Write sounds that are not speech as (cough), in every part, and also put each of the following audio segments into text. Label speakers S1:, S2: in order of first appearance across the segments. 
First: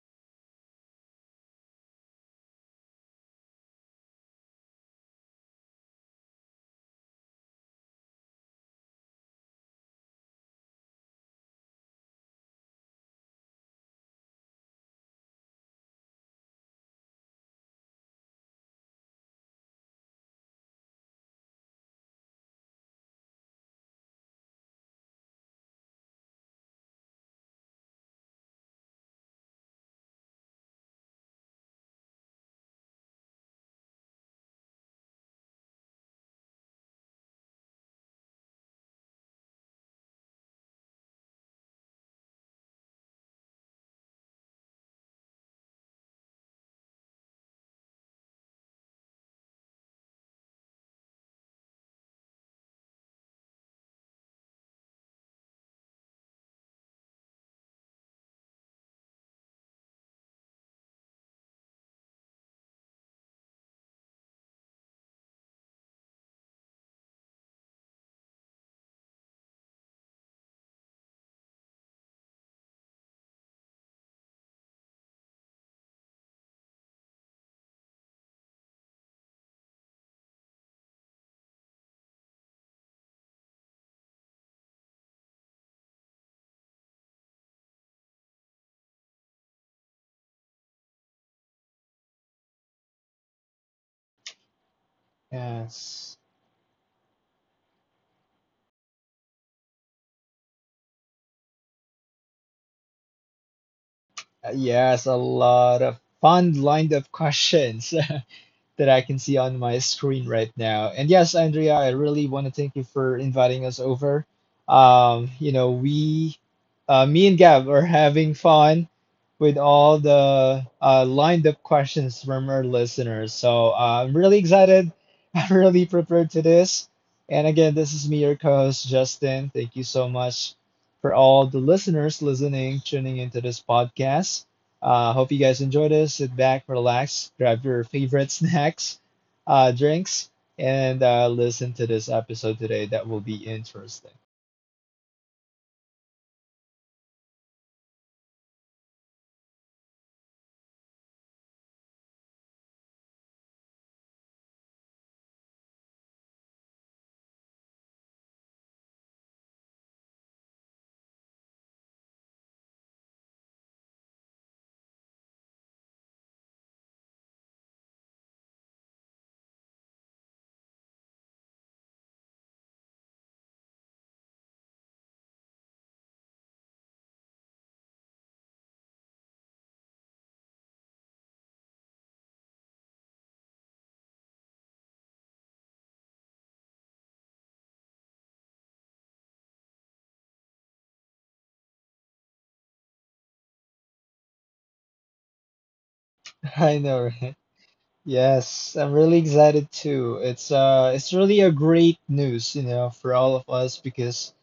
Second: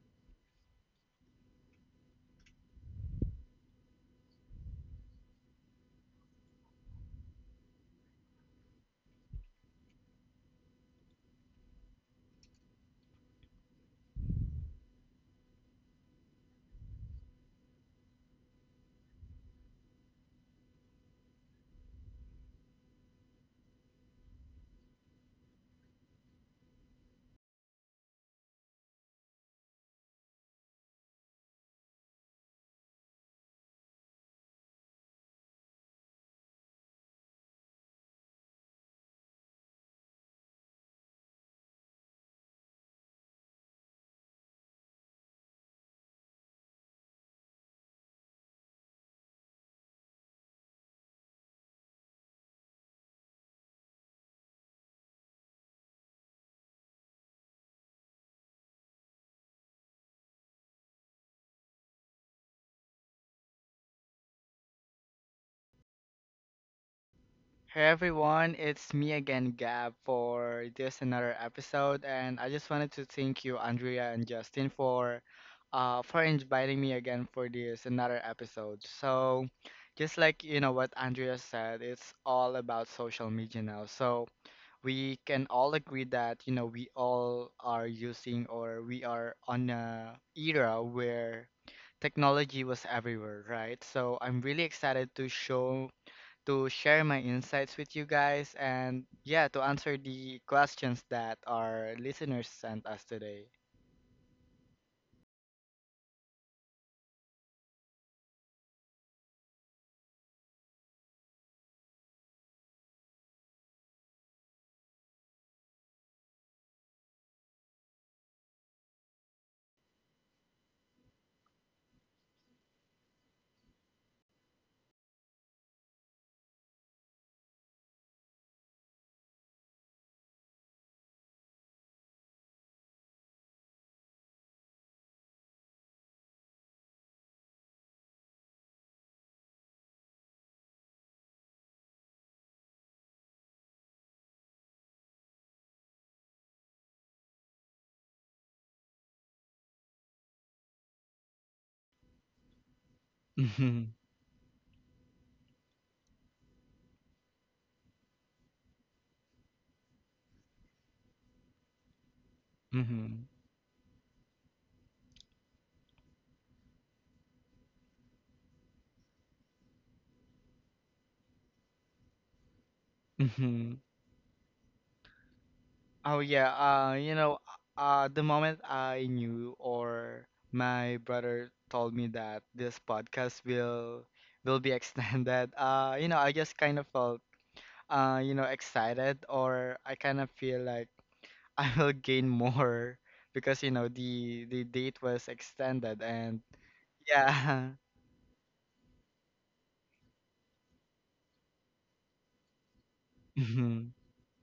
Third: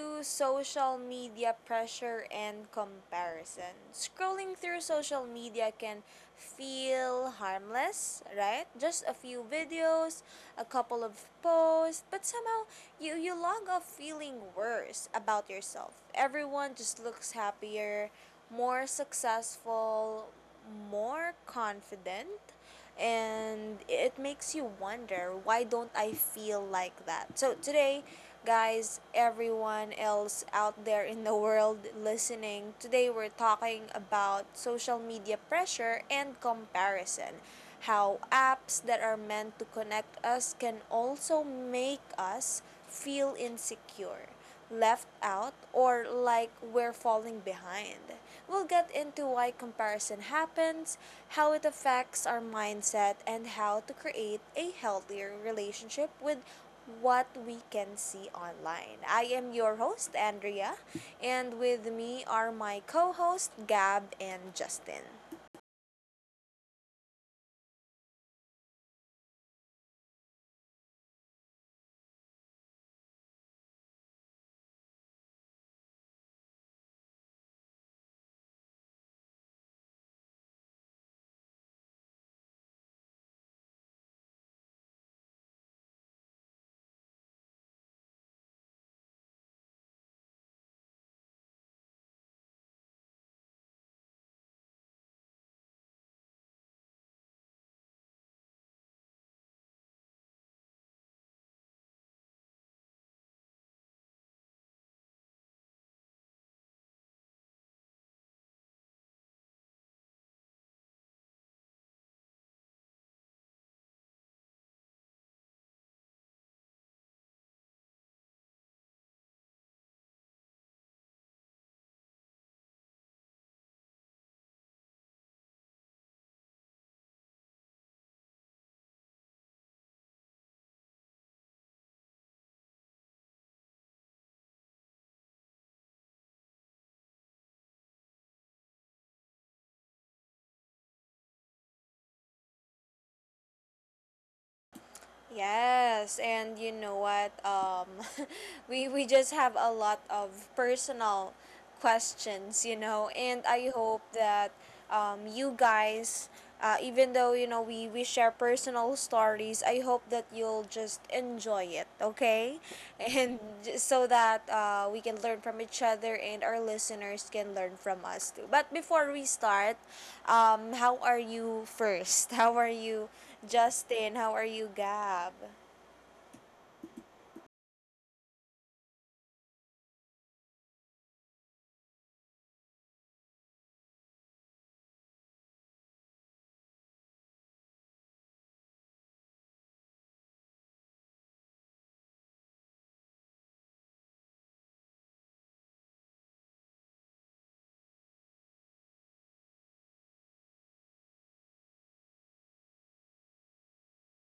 S1: to Social Media Pressure and Comparison. Scrolling through social media can feel harmless, right? Just a few videos, a couple of posts, but somehow you log off feeling worse about yourself. Everyone just looks happier, more successful, more confident and it makes you wonder why don't I feel like that? So today, guys, everyone else out there in the world listening, today we're talking about social media pressure and comparison. How apps that are meant to connect us can also make us feel insecure, left out or like we're falling behind. We'll get into why comparison happens, how it affects our mindset, and how to create a healthier relationship with what we can see online. I am your host, Andrea, and with me are my co hosts Gab and Justin.
S2: Hey everyone, it's me again, Gab, for this another episode, and I just wanted to thank you, Andrea and Justin, for inviting me again for this another episode. So, just like what Andrea said, it's all about social media now. So we can all agree that we all are using or we are on a era where technology was everywhere, right? So I'm really excited to show
S3: Yes.
S2: to share my insights with you guys and yeah, to answer the questions that our listeners sent us today.
S3: Yes, a lot of fun lined up questions. (laughs) That I can see on my screen right now. And yes, Andrea, I really want to thank you for inviting us over. You know, we, me and Gab are having fun with all the lined up questions from our listeners. So I'm really excited. (laughs) I'm really prepared to this. And again, this is me, your co host, Justin. Thank you so much for all the listeners listening, tuning into this podcast. Hope you guys enjoy this. Sit back, relax, grab your favorite (laughs) snacks, drinks, and listen to this episode today. That will be interesting.
S1: Yes, and you know what? (laughs) We just have a lot of personal questions, you know, and I
S2: Mhm.
S1: hope that you guys, even though we share personal stories, I hope that you'll just enjoy it, okay? (laughs)
S2: Mhm.
S1: And so that we can learn from each other and our listeners can learn from us too. But before we start, how are you first? (laughs) How are you?
S2: Mhm.
S1: Justin, how are you, Gab?
S2: Oh yeah, you know, the moment I knew or my brother told me that this podcast will be (laughs) extended, you know, I just kind of felt you know excited or I kind of feel like (laughs) I will gain more because you know the date was extended and
S3: (laughs) I know, right?
S2: Yeah.
S3: Yes, I'm really excited too. It's really a great news, you know, for
S2: (laughs)
S3: all of us
S2: Mhm.
S3: because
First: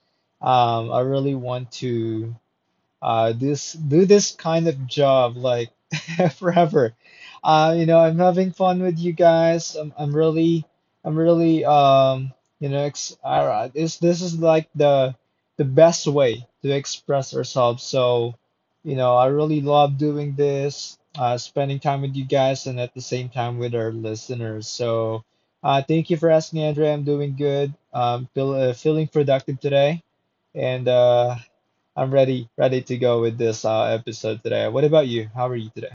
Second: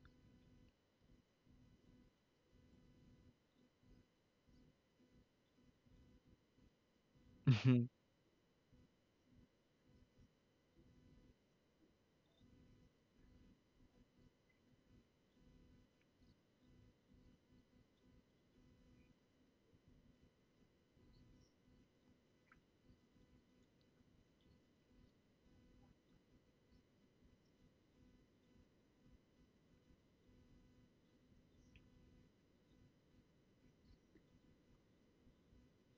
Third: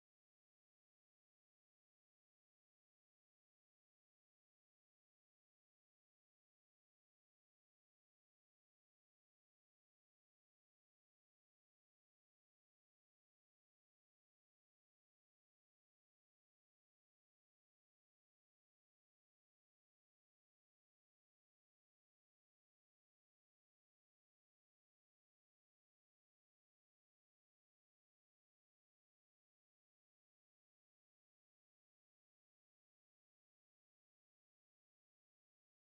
S3: I really want to this do this kind of job like (laughs) forever. You
S2: Mhm.
S3: know, I'm having fun with you guys. I'm really, you know, this is like the best way to express ourselves. So, you know, I really love doing this, spending time with you guys, and at the same time with our listeners. So, thank you for asking, Andrea. I'm doing good. Feeling productive today and I'm ready, ready to go with this episode today. What about you? How are you today?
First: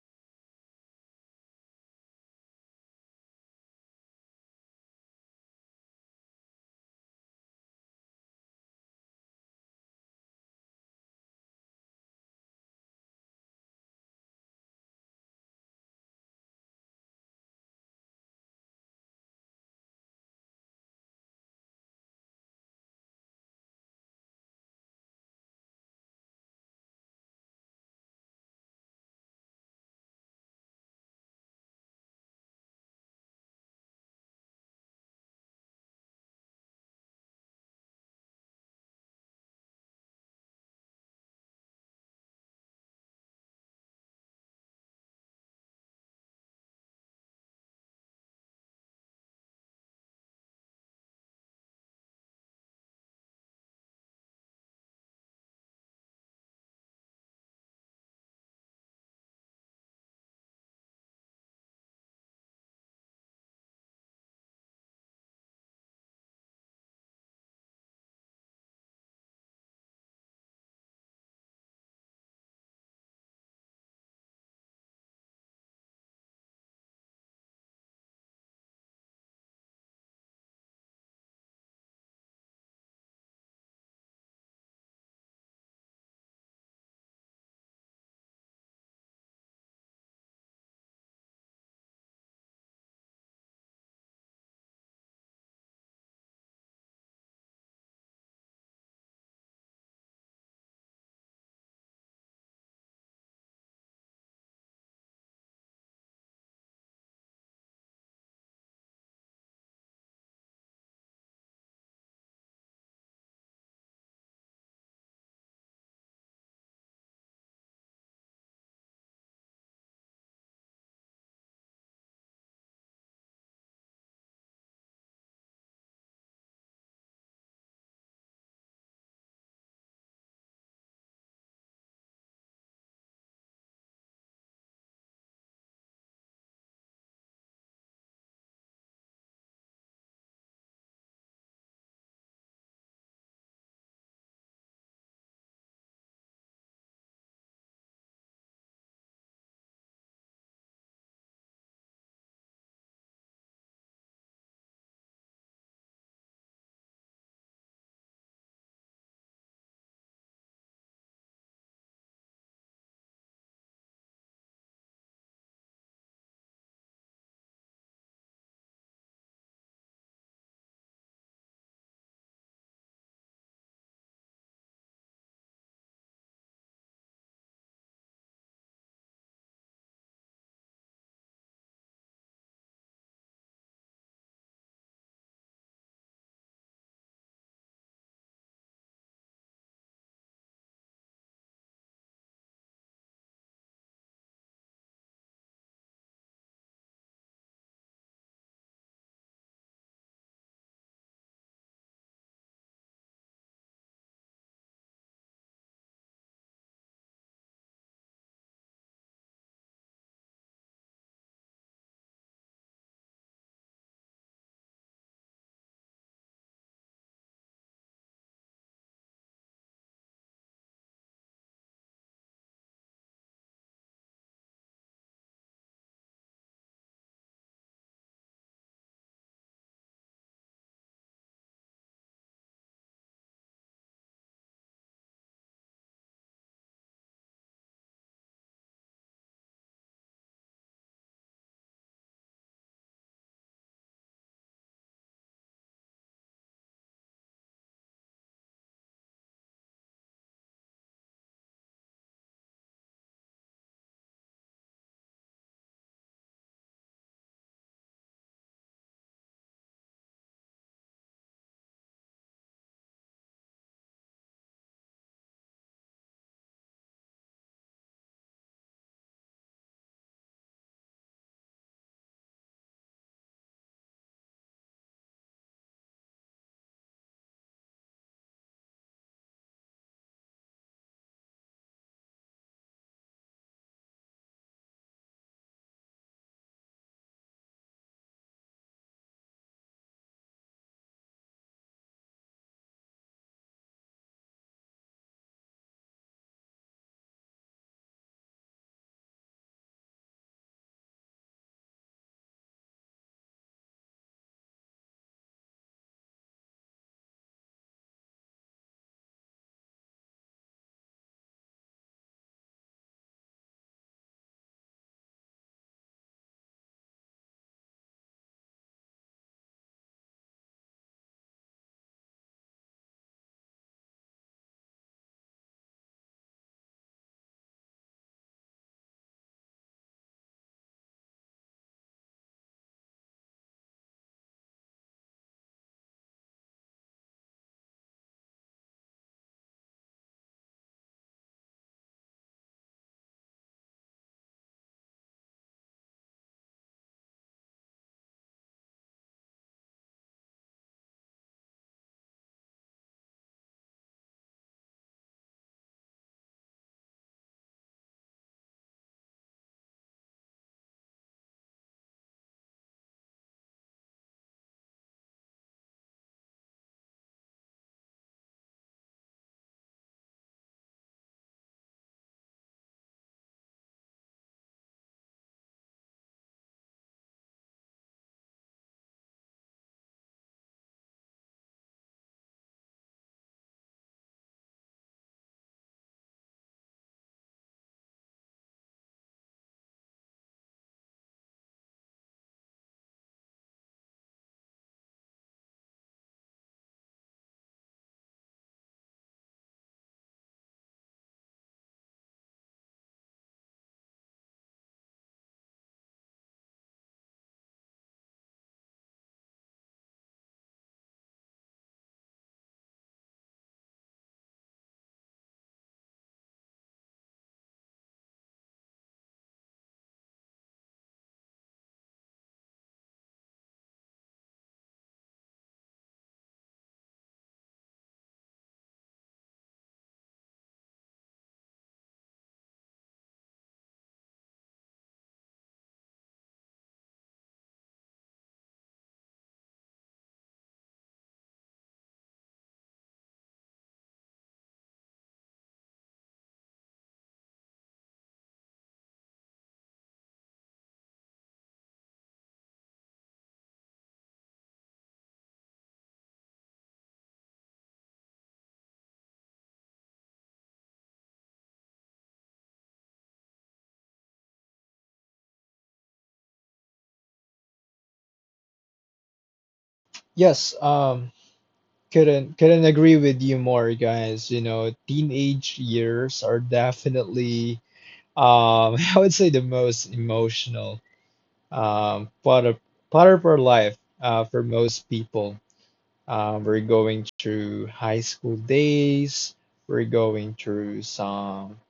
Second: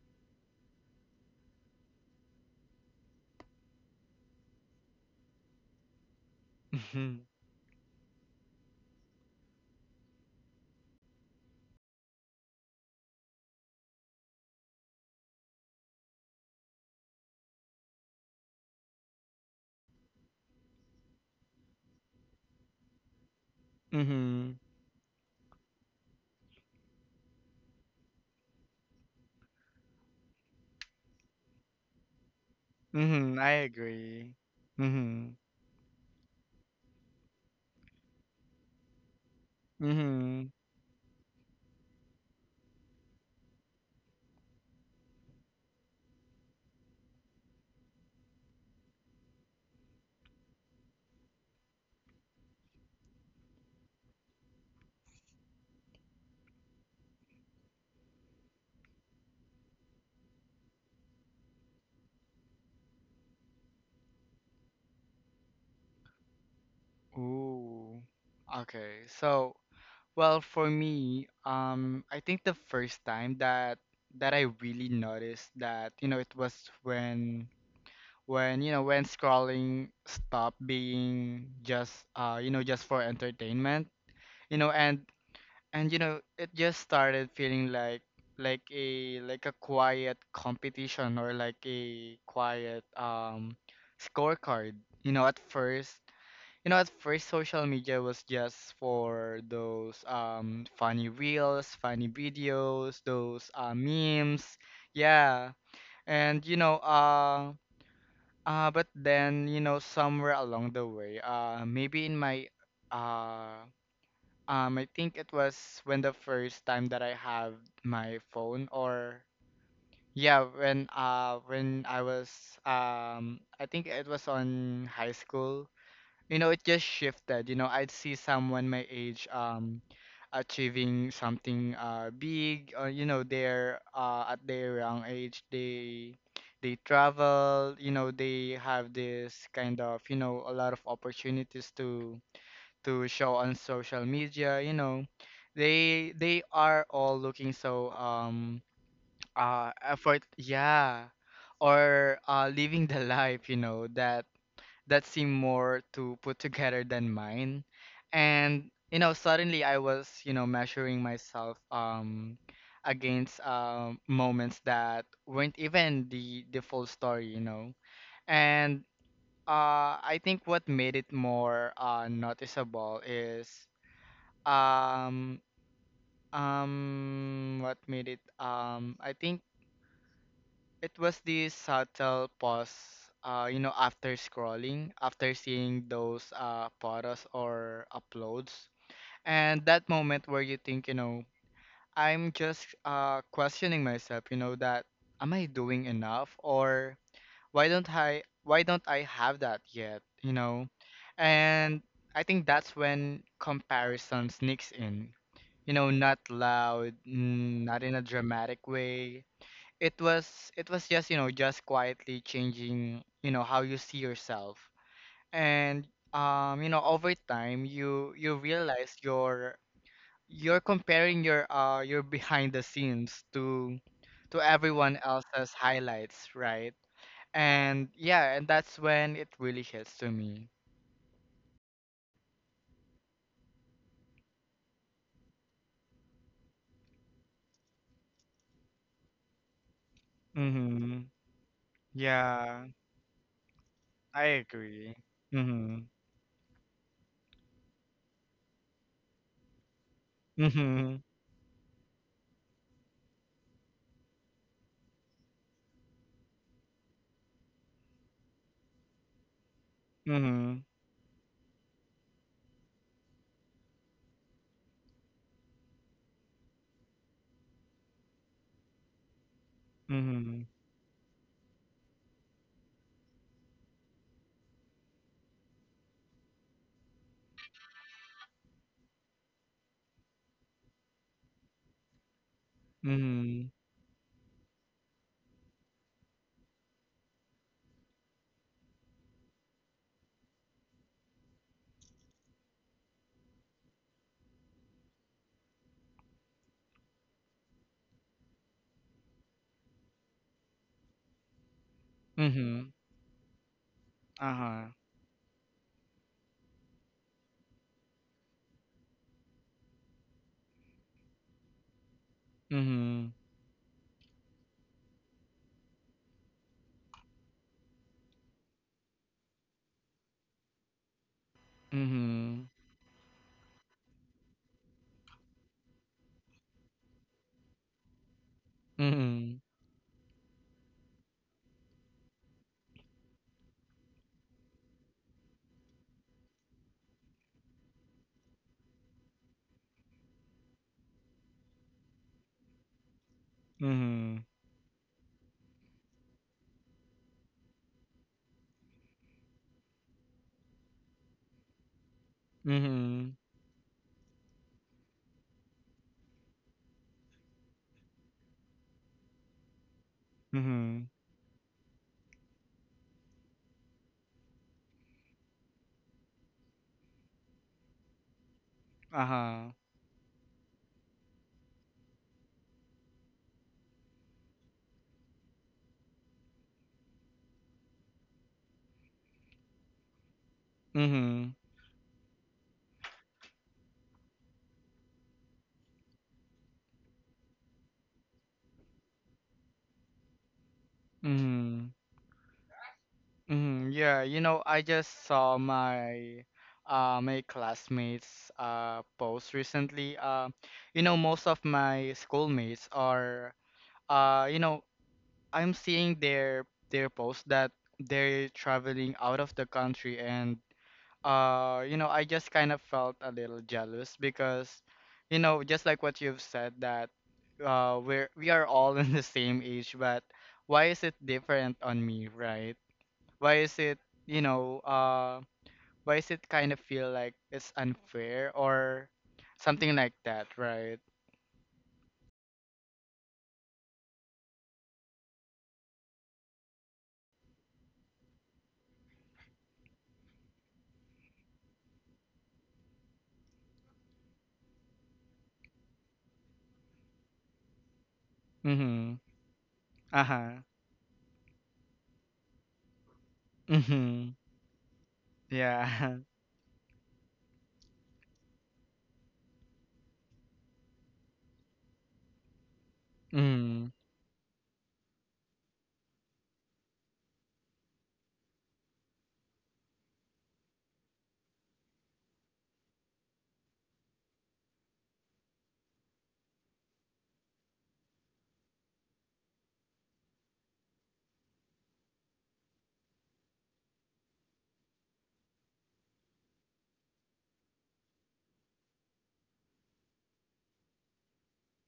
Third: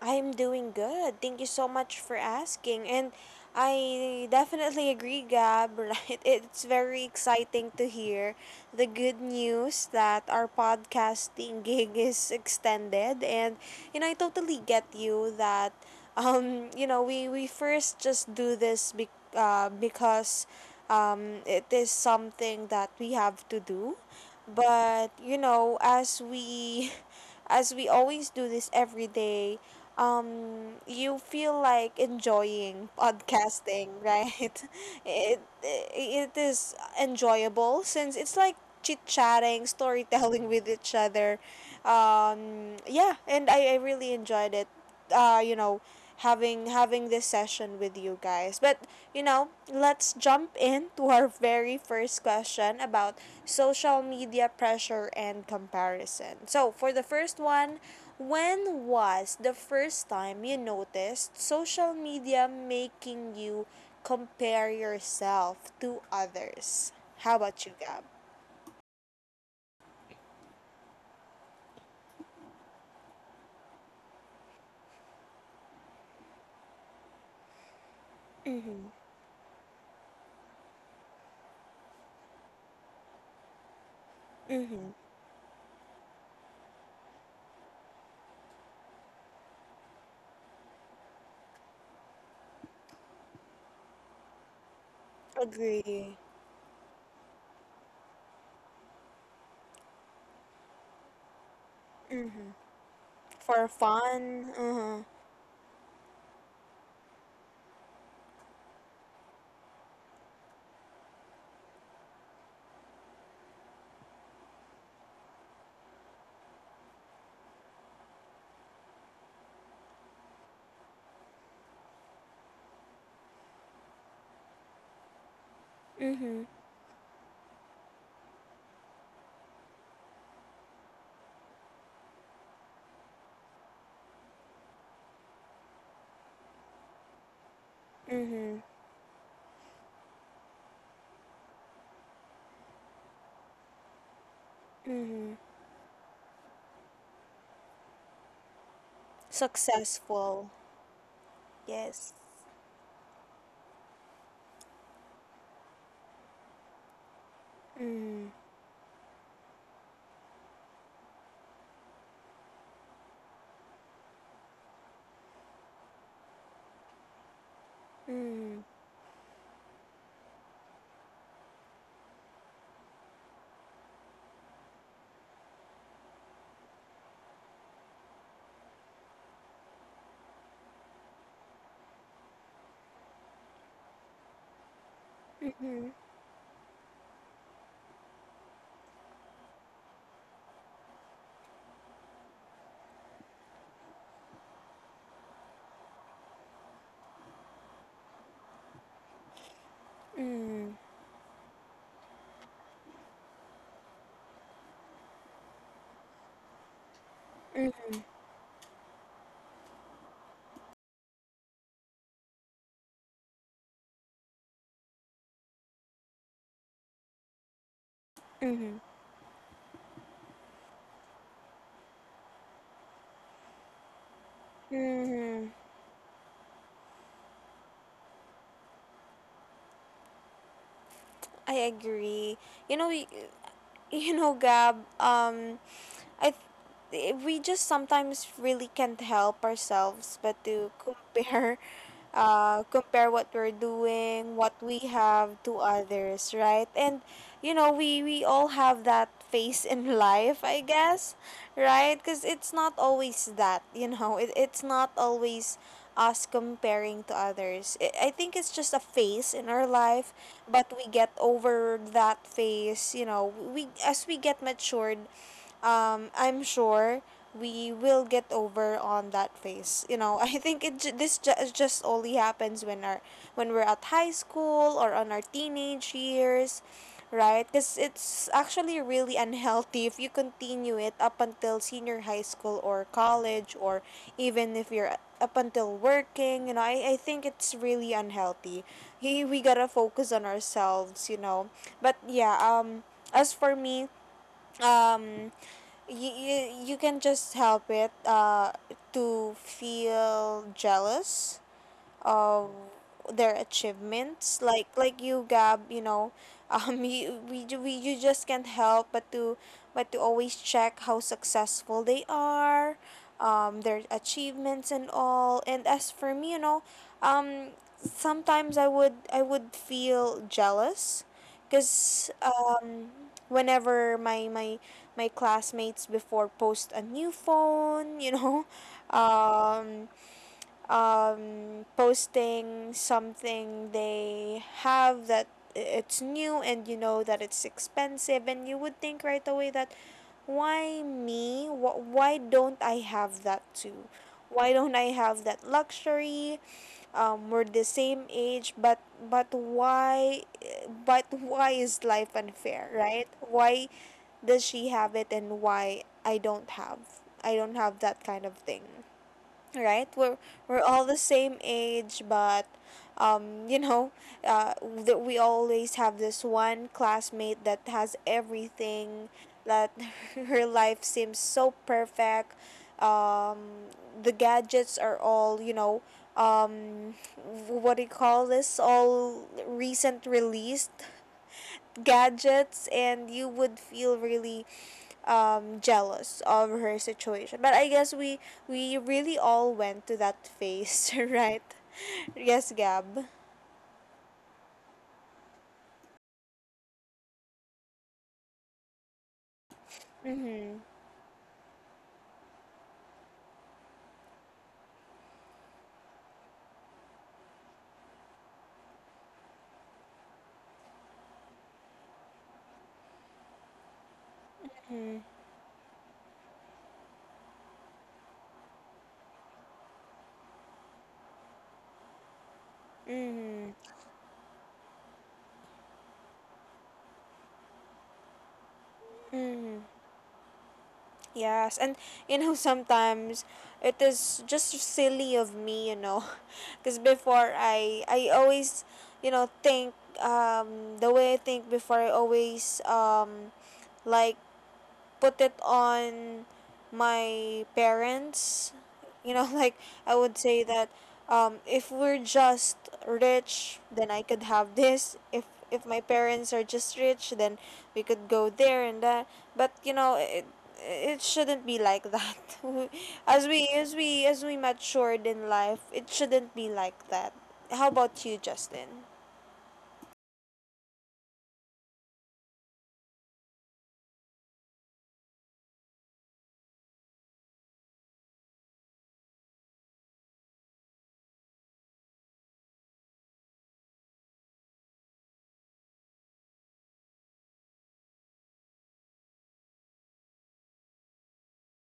S1: I'm doing good. Thank you so much for asking. And I definitely agree, Gab, (laughs) right? It's very
S2: Mhm.
S1: exciting to hear the good news that our podcasting (laughs) gig is extended. And, you know, I totally get you that, you know, we first just do this because it is something that we have to do.
S2: Mhm.
S1: But, you know, as we (laughs) as we always do this every day, you feel like enjoying
S2: Mhm. I
S1: podcasting,
S2: agree.
S1: right? (laughs)
S2: Mhm.
S1: It is enjoyable since it's like chit chatting, storytelling
S2: Mhm.
S1: (laughs) with each other. Yeah, and I really enjoyed it, you know, having this session with you guys. But you know, let's jump into our very first question about social media pressure and comparison. So for the first one, when was the first time you noticed social media making you compare yourself to others? How about you,
S2: Ooh.
S1: Gab?
S2: Okay. So, well, for me, I think the first time that I really noticed that, you know, it was when when, you know, when scrolling stopped being just you know, just for entertainment, you know, and you know, it just started feeling like like a quiet competition or like a quiet scorecard. You know, at first,
S1: Agree.
S2: you know, at first social media was just for those funny reels, funny videos, those
S1: For fun.
S2: memes.
S1: Uh-huh.
S2: Yeah. And you know, but then, you know, somewhere along the way, maybe in my uh I think it was when the first time that I have my phone or yeah, when I was I think it was on high school. You know, it just shifted. You know, I'd see someone my age achieving something big or you know, they're at their young age they travel, you know, they
S1: Mm-hmm.
S2: have this kind of, you know, a lot of opportunities to show on social media. You know
S1: Mm-hmm.
S2: they are all looking so effort,
S1: Successful.
S2: yeah,
S1: Yes.
S2: or living the life, you know, that that seem more to put together than mine.
S1: Mm,
S2: And you know suddenly I was, you know, measuring myself against moments that weren't even the full story, you know.
S1: mm,
S2: And I think what made it more noticeable is um, what made it? I think it was the subtle pause, you know, after scrolling, after seeing
S1: mm,
S2: those photos or uploads, and that moment where you think, you know, I'm just questioning myself, you know, that am I doing enough or why don't I have that yet, you know?
S1: mm,
S2: And I think that's when comparison sneaks in. You know, not loud, not in a dramatic way. It was just, you know, just quietly changing, you know, how you see yourself. And you know, over time you
S1: mm,
S2: realize you're comparing your behind the scenes to everyone
S1: mm.
S2: else's highlights, right? And yeah, and that's when it really hits to me.
S1: I agree. You know, y- (laughs) you know, Gab, I th- we just sometimes really can't help ourselves but to
S2: Mm-hmm.
S1: compare. (laughs)
S2: Yeah,
S1: Compare what we're
S2: I
S1: doing, what we
S2: agree.
S1: have to
S2: Mm-hmm.
S1: others, right? And you know, we all have that phase in (laughs) life, I
S2: Mm-hmm.
S1: guess, right? Cuz it's not always that, you know. It's not always us comparing to others. I think it's just a phase in our life,
S2: Mm-hmm.
S1: but we get over that phase, you know. We as we get matured, I'm sure we will get over on that phase. You know, (laughs) I
S2: Mm-hmm.
S1: think it ju- this ju- just only happens when our when we're at high school or on our teenage years, right? Because it's actually really unhealthy if you continue it up until senior high school or
S2: Mm-hmm.
S1: college or even if you're up until working. You know, I think it's really unhealthy. Hey, we gotta focus on ourselves. You know, but yeah. As for me, um you can just help it to feel jealous uh,
S2: Mm-hmm.
S1: their achievements like
S2: Uh-huh.
S1: you Gab, you know. (laughs) You, we, ju- we you just can't help but to always check how successful they are,
S2: Mm-hmm.
S1: their achievements and all. And as for me, you know, um sometimes I would feel jealous because
S2: Mm-hmm.
S1: whenever my classmates before post a new phone, you know. (laughs)
S2: Mm-hmm.
S1: um Posting something they have that it's new, and you know that it's expensive, and you would think right away that why me? Why don't I have that too?
S2: Mm-hmm.
S1: Why don't I have that luxury? We're the same age, but but why why is life unfair, right?
S2: Mm-hmm.
S1: Why does she have it and why I don't have? That kind of thing, right? We're
S2: Mm-hmm.
S1: all the same age, but you know, that we always have this one classmate that has everything,
S2: Uh-huh.
S1: that (laughs) her life seems so perfect. um the gadgets are all, you know, um what do you call this, all recent released
S2: Mm-hmm.
S1: gadgets, and you would feel really jealous of her situation. But I guess we really all went to that phase, (laughs) right?
S2: Mm-hmm.
S1: Yes, Gab.
S2: Mm, yeah, you know, I just saw my my classmates post recently. You know, most of my schoolmates are you know, I'm seeing their post that they're traveling out of the country. And you know, I just kind of felt a little jealous because you know, just like what you've said that we're we are all (laughs) in the same age, but why is it different on me, right? Why is
S1: Mm-hmm.
S2: it, you know, why is it kind of feel like it's unfair or
S1: Mm-hmm.
S2: something like that, right?
S1: Yes, and you know sometimes it is just silly of me, you know, (laughs) because before I always you know think the way I think before I always like put it on my parents.
S2: Mm-hmm.
S1: You know, (laughs) like I would say
S2: Uh-huh.
S1: that if we're just rich, then I
S2: Mm-hmm.
S1: could have this. If my
S2: Yeah.
S1: parents are just rich, then we could go there and that. But you know, it shouldn't be like that. (laughs)
S2: (laughs)
S1: as we
S2: Mm.
S1: as we as we matured in life, it shouldn't be like that. How about you, Justin?
S3: Yes, um, couldn't agree with you more, guys. You know, teenage years are definitely (laughs) I would say the most emotional um, part of part of our life for most people. We're going through high school days. We're going through some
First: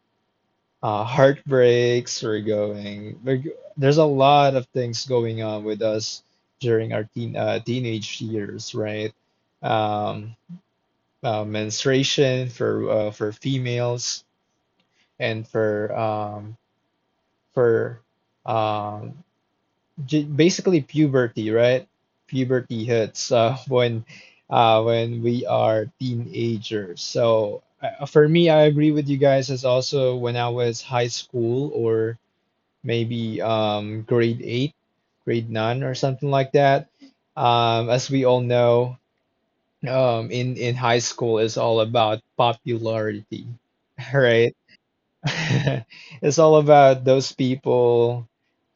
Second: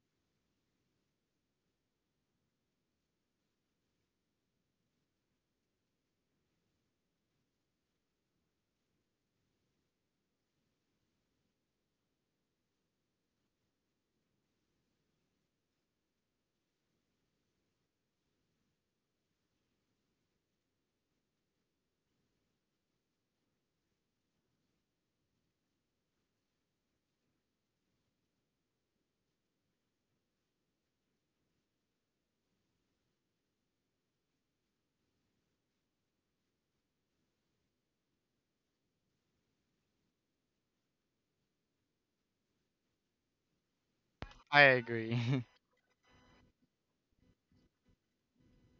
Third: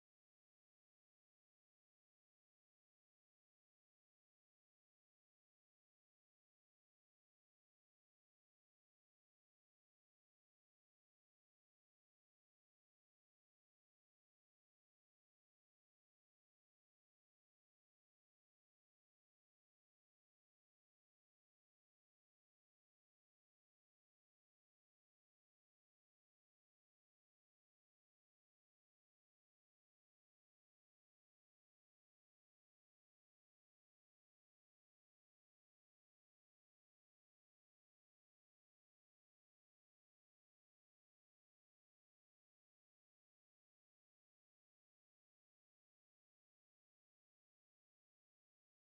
S3: heartbreaks were going. There's a lot of things going on with us during our teenage years, right? Um, Menstruation for females and for um, j basically puberty, right? Puberty hits (laughs) when we are teenagers. So for me, I agree with you guys. As also when I was high school or maybe grade eight, grade nine, or something like that. As we all know, in high school is all about popularity, (laughs) right?
S2: I agree. (laughs)
S3: (laughs) It's all about those people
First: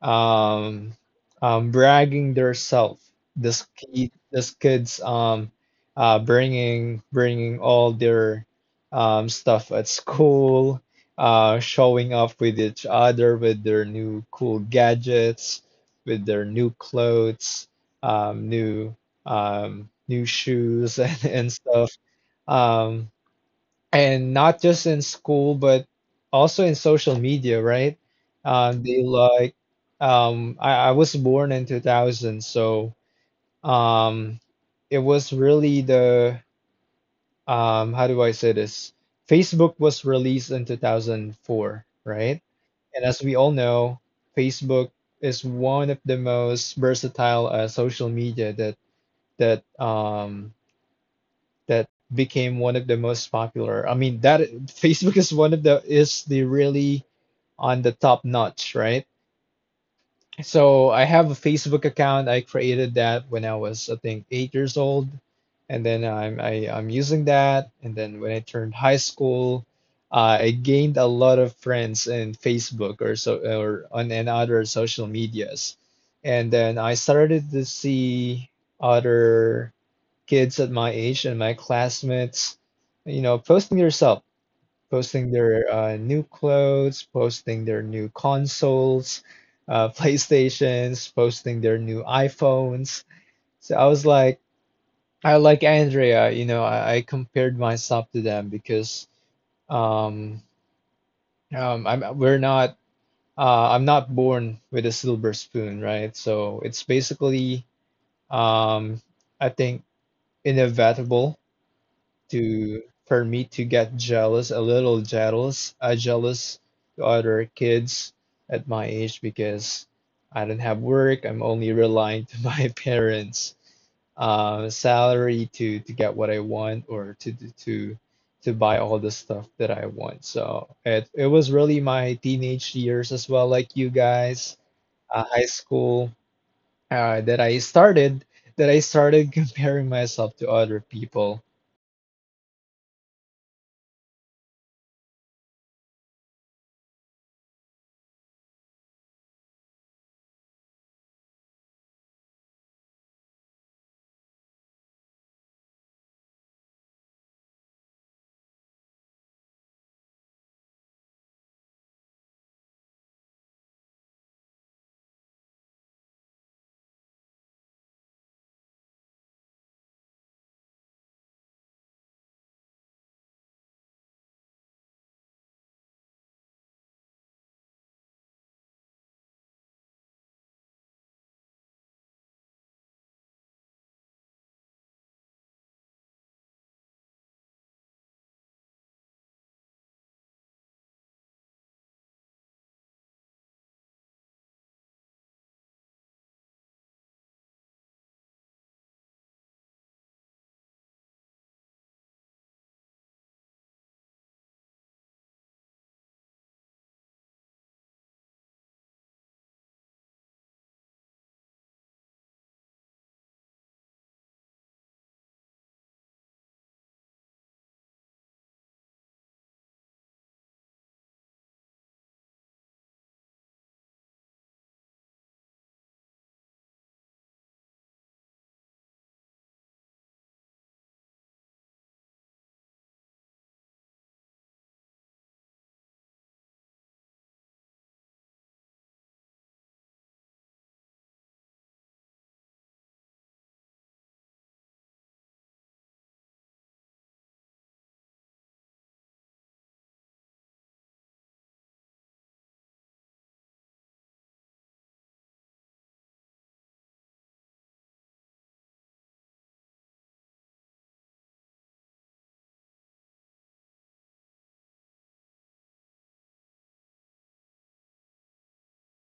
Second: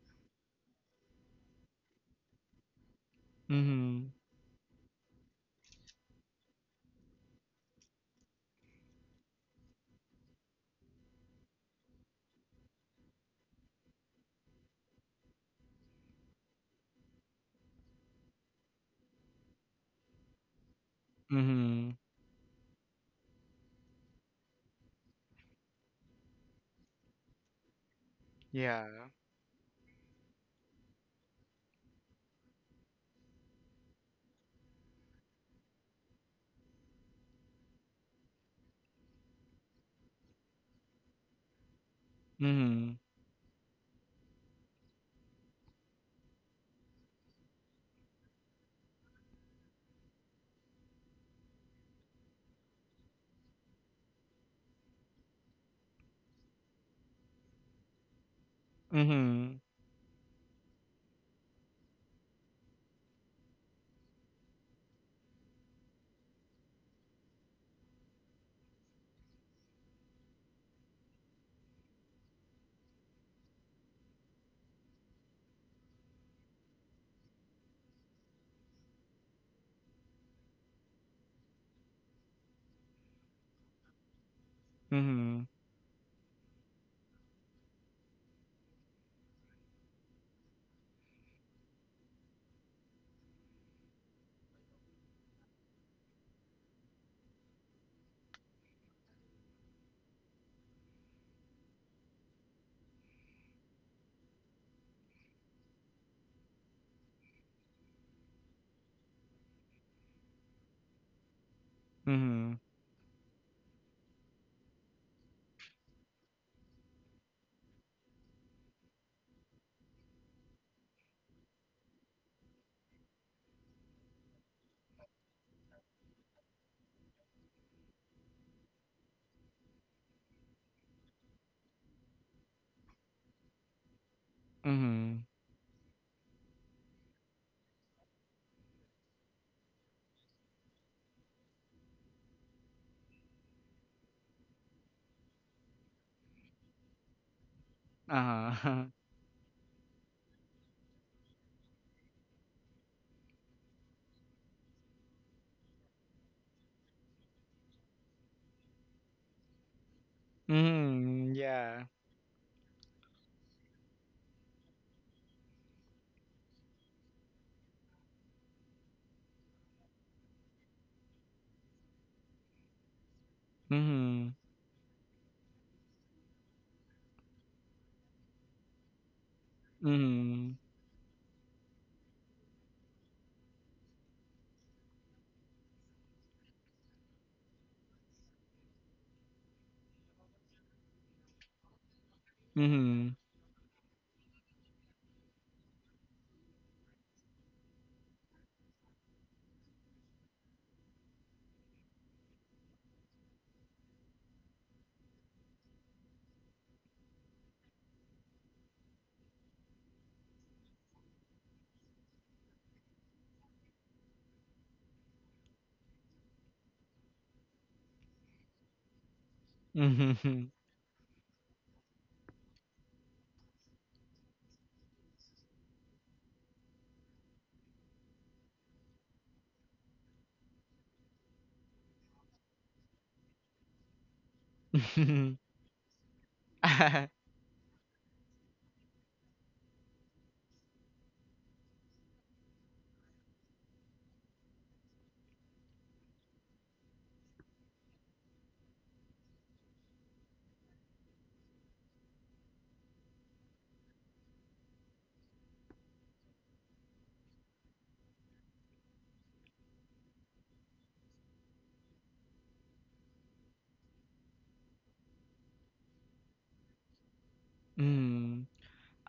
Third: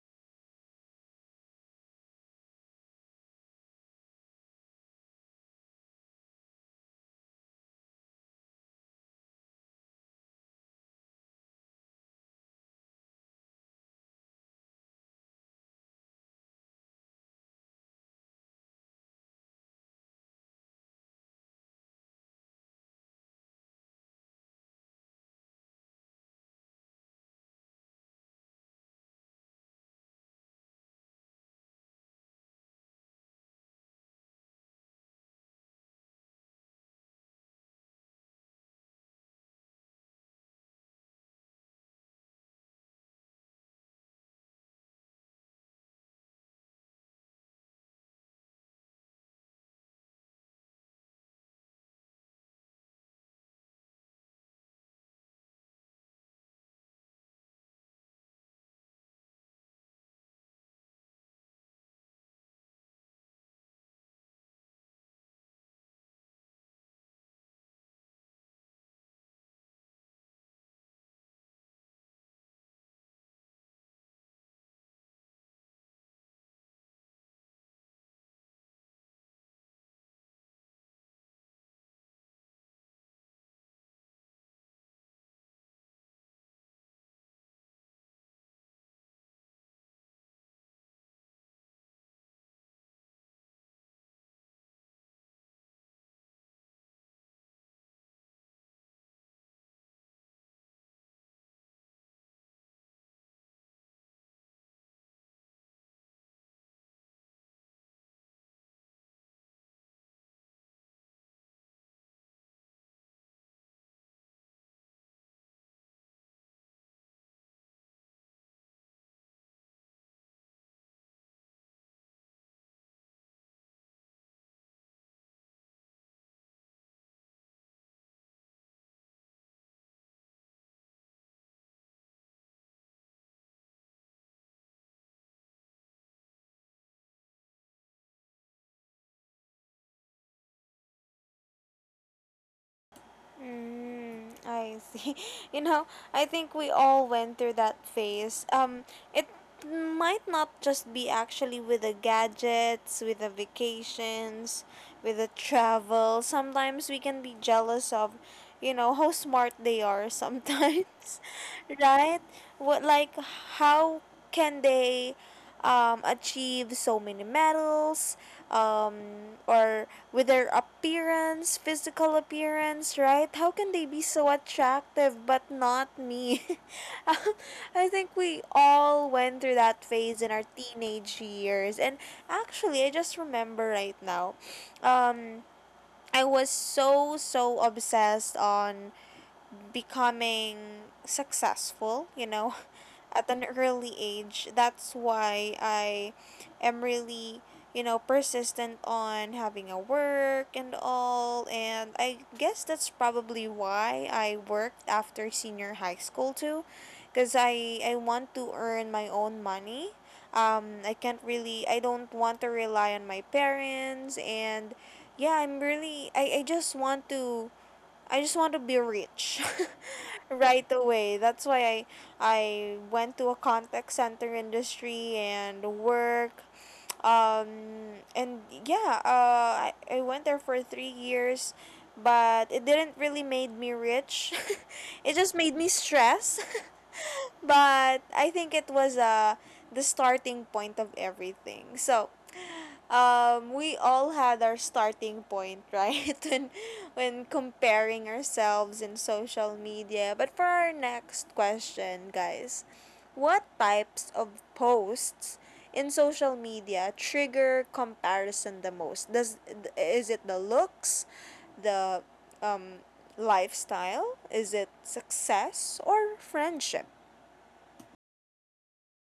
S3: um, bragging their self. This
S2: Mm-hmm.
S3: kid, this kids bringing all their stuff at school, showing off with each other with their new cool gadgets, with their new clothes, new new shoes (laughs) and stuff.
S2: Mm-hmm.
S3: Um, and not just in school but also in social media, right?
S2: Yeah.
S3: They like I was born in 2000, so um, it was really the how do I say this, Facebook was released in 2004, right?
S2: Mm-hmm.
S3: And as we all know, Facebook is one of the most versatile social media that that um, that became one of the most popular. I mean, that Facebook is one of the is the really on the top notch, right?
S2: Mm-hmm.
S3: So I have a Facebook account. I created that when I was, I think, 8 years old, and then I'm using that. And then when I turned high school, I gained a lot of friends in Facebook or so or on and other social medias, and then I started to see other kids at my age and my classmates, you know, posting their stuff, posting
S2: Mm-hmm.
S3: their new clothes, posting their new consoles, (laughs) PlayStations, posting their new iPhones. So I was like, I like Andrea, you know, I compared myself to them because um, I'm we're not I'm not born with a silver spoon, right? So it's basically um, I think inevitable
S2: Mm-hmm.
S3: to for me to get jealous, a little jealous, jealous to other kids at my age because I don't have work. I'm only relying to my (laughs) parents' salary to get what I want or to buy all the stuff that I want. So it was really my teenage years as well, like you guys,
S2: Mm-hmm.
S3: high school, uh, that I started that I started (laughs) comparing myself to other people.
S1: Mm, I see. (laughs) You know, I think we all went through that phase.
S2: Uh-huh.
S1: It might not just be actually with the gadgets, with the vacations, with the travel. Sometimes we can be jealous of, you know, how smart they are
S2: (laughs)
S1: sometimes,
S2: Mm-hmm.
S1: (laughs)
S2: Yeah.
S1: right? What like how can they achieve so many medals, um, or with their appearance, physical appearance? Right, how can they be so
S2: Mm-hmm.
S1: attractive but not me? (laughs) I think we all went through that phase in our
S2: Mm-hmm.
S1: teenage years. And actually I just remember right now, um, I was so obsessed on becoming successful, you know. (laughs)
S2: Mm-hmm.
S1: At an early age. That's why I am really, you know, persistent on having a work and all. And I guess that's probably why I worked after senior high school too, because I want to earn my own money. I can't really, I don't want to rely on my parents. And yeah, I'm really, I just want to be rich (laughs)
S2: Mm-hmm.
S1: right away. That's why I went to a contact center industry and work. And yeah, I went there for 3 years, but it didn't really made me rich. (laughs) It just made me stress.
S2: (laughs)
S1: (laughs) But I think it was the starting point of everything. So we all had our starting point, right? (laughs) When comparing ourselves in social media. But for our next question, guys, what types of posts in social media trigger comparison the most? Does is it the looks, the um, lifestyle? Is it success or friendship?
S2: Mm-hmm.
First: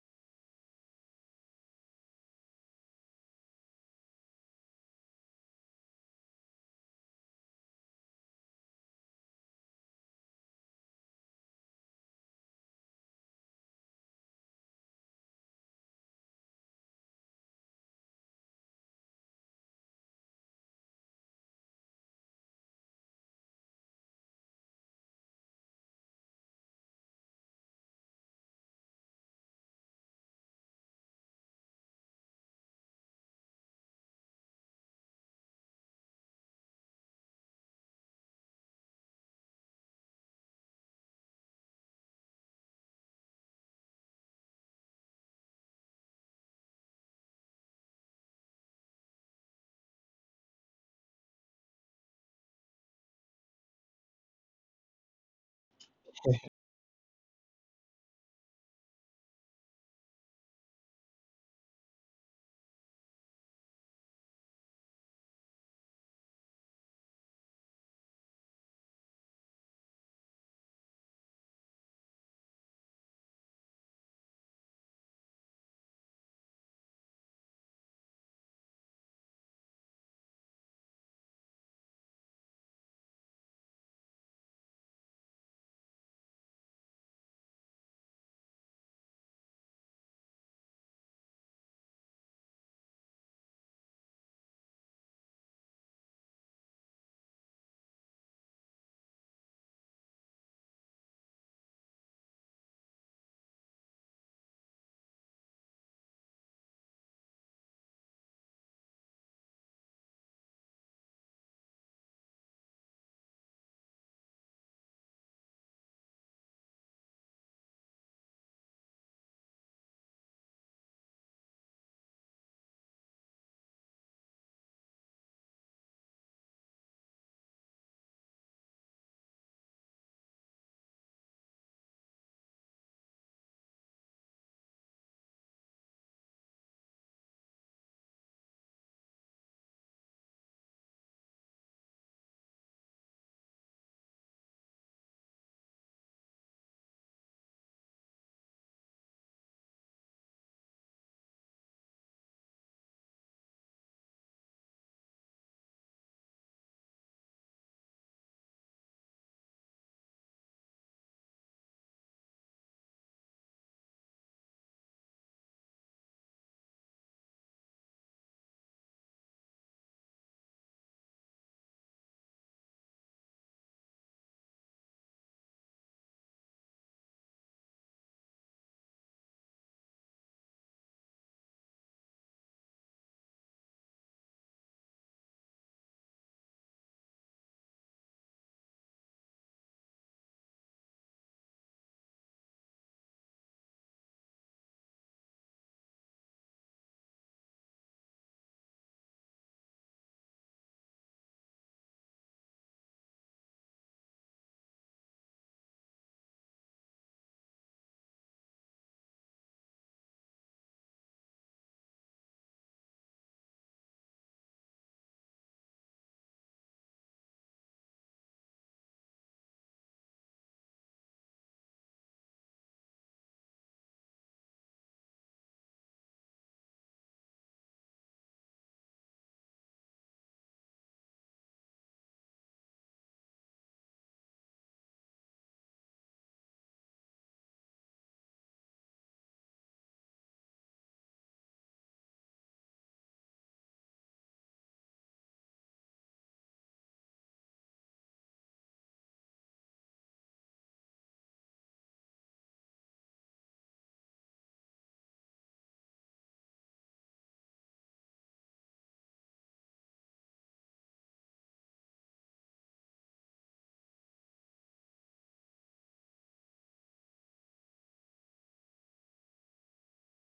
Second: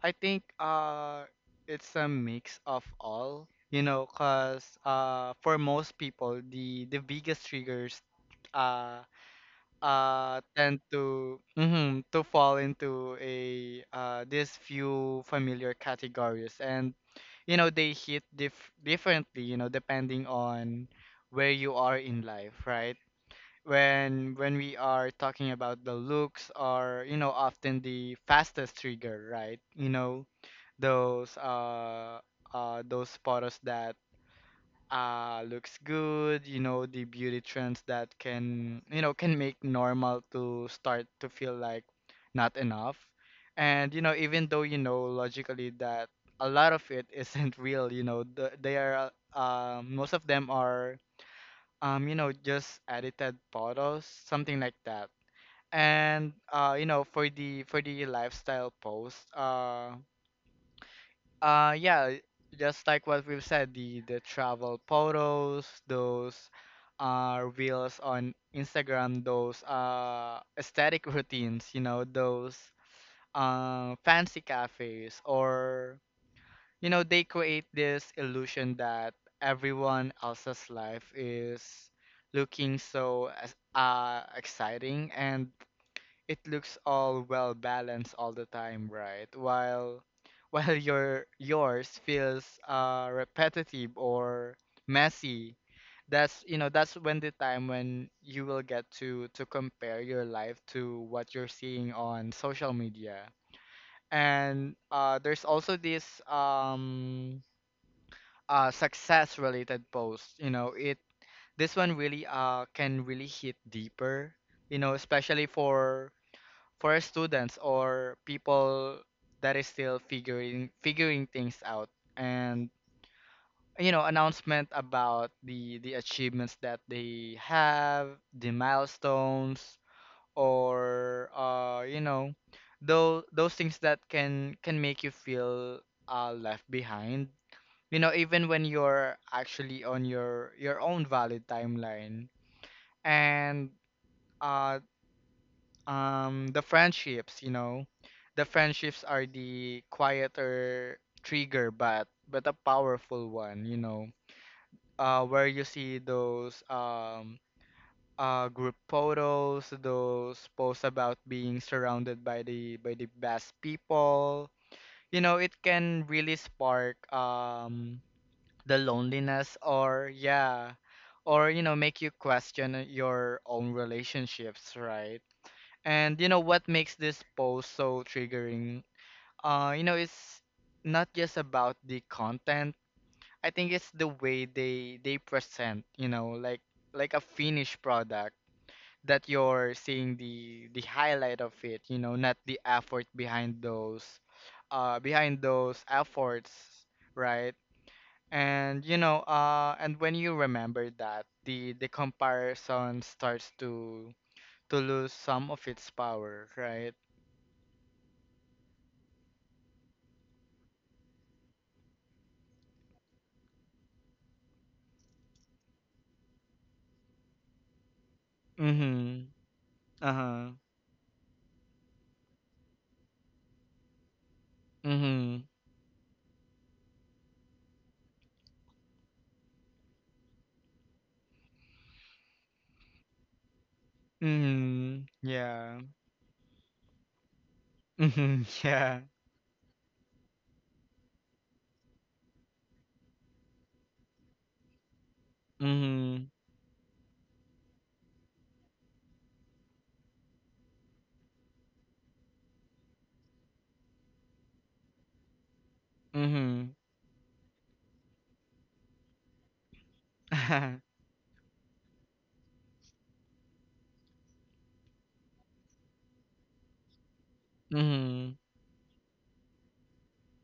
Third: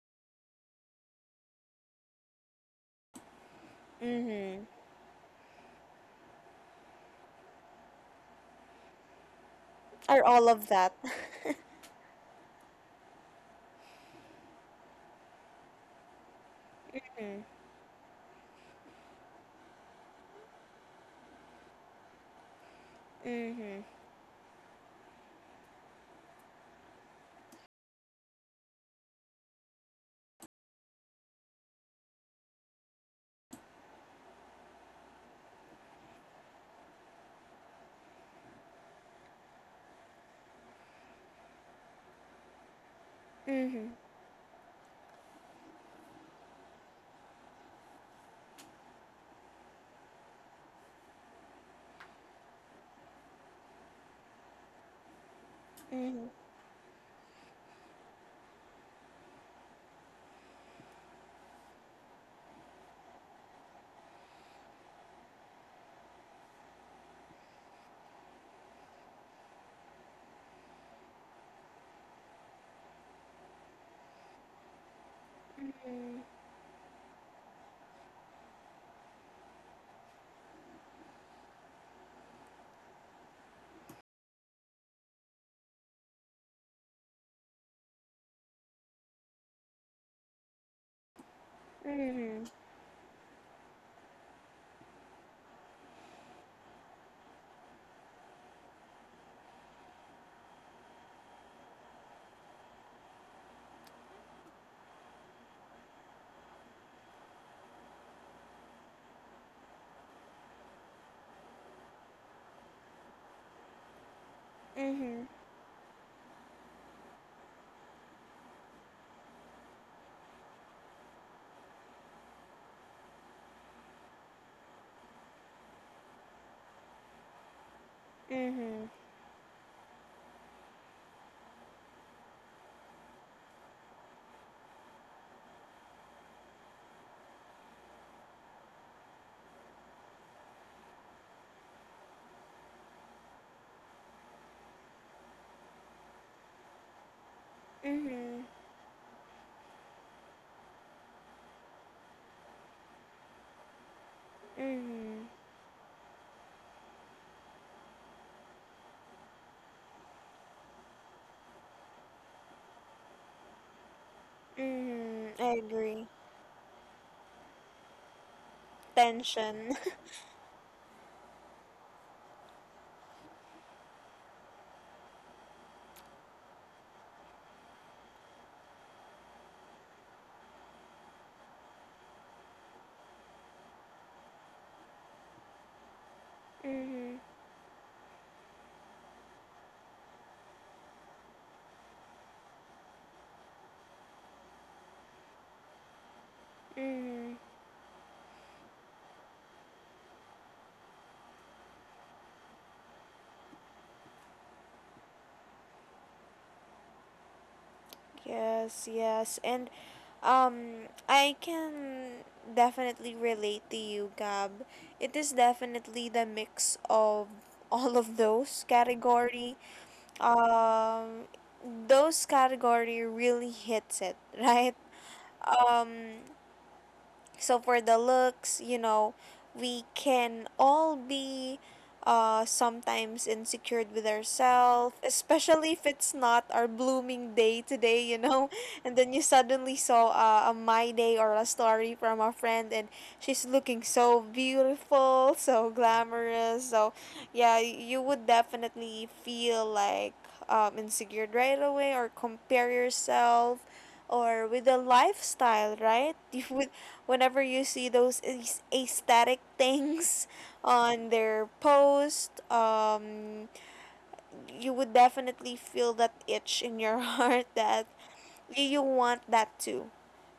S2: I think it's a mix of all, you know, cause
S1: Mm-hmm.
S2: for most people the biggest triggers uh
S1: Or all of
S2: tend
S1: that? (laughs)
S2: to, mhm, to fall into a these few familiar categories and you know they hit differently, you know, depending on where you are in life, right?
S1: Mm-hmm.
S2: When we are talking about the looks are, you know, often the fastest trigger, right? You know, those uh those photos that looks good, you know, the beauty trends that can, you know, can make normal to start to feel like not enough.
S1: Mm-hmm.
S2: And you know, even though you know logically that a lot of it isn't (laughs) real, you know, the, they are most of them are you know, just edited photos, something like that.
S1: Mm-hmm.
S2: And you know, for the lifestyle post, yeah, just like what we've said, the travel photos, those reels on Instagram, those aesthetic (laughs) routines, you know, those fancy cafes. Or you know they create this illusion that everyone else's life is looking exciting, and it looks all well balanced all the time, right, while (laughs) while yours
S1: Mm-hmm.
S2: feels repetitive or messy. That's you know that's when the time when you will get to compare your life to what you're seeing on social media. And there's also this success related posts, you know. It this one really can really hit deeper, you know,
S1: Mhm.
S2: especially for students or people that is still figuring things out. And you know, announcement about the achievements that they have, the
S1: Mhm.
S2: milestones, or you know, those things that can make you feel left behind, you know, even when you're actually on your own valid timeline. And uh the friendships, you know, the
S1: Mhm.
S2: friendships are the quieter trigger, but a powerful one, you know,
S1: Mhm.
S2: where you see those group photos, those posts about being surrounded by the best people. You
S1: Mhm.
S2: know, it
S1: I
S2: can
S1: agree.
S2: really spark the loneliness,
S1: Tension.
S2: or
S1: (laughs)
S2: yeah, or you know, make you question your own relationships, right? And you know what makes this post so triggering, you know, it's not just about the content. I think it's the way they present, you know, like a
S1: Mhm.
S2: finished product, that you're seeing the highlight of it, you know, not the effort behind those efforts,
S1: Mhm.
S2: right? And you know, and when you remember that, the comparison starts to lose some of its power, right?
S1: Yes, yes. And I can definitely relate to you, Gab. It is definitely the mix of (laughs) all of those
S2: Mm-hmm.
S1: category.
S2: Uh-huh.
S1: Um those category really hits it, (laughs) right?
S2: Mm-hmm.
S1: Um So for the looks, you know, we can all be sometimes insecure with ourselves,
S2: Mm-hmm.
S1: especially
S2: Yeah.
S1: if it's not our blooming day today, you
S2: Mm-hmm.
S1: know. (laughs) And then you suddenly saw a my day or a story from a friend, and she's looking so beautiful,
S2: (laughs)
S1: so
S2: Yeah.
S1: glamorous. So, yeah, you would definitely feel like insecure right away or compare yourself or with the lifestyle, right?
S2: Mm-hmm.
S1: (laughs) You
S2: Mm-hmm.
S1: would whenever you see those aesthetic things (laughs)
S2: (laughs)
S1: on their post, you would definitely feel that itch in your (laughs) heart that
S2: Mm-hmm.
S1: you want that too.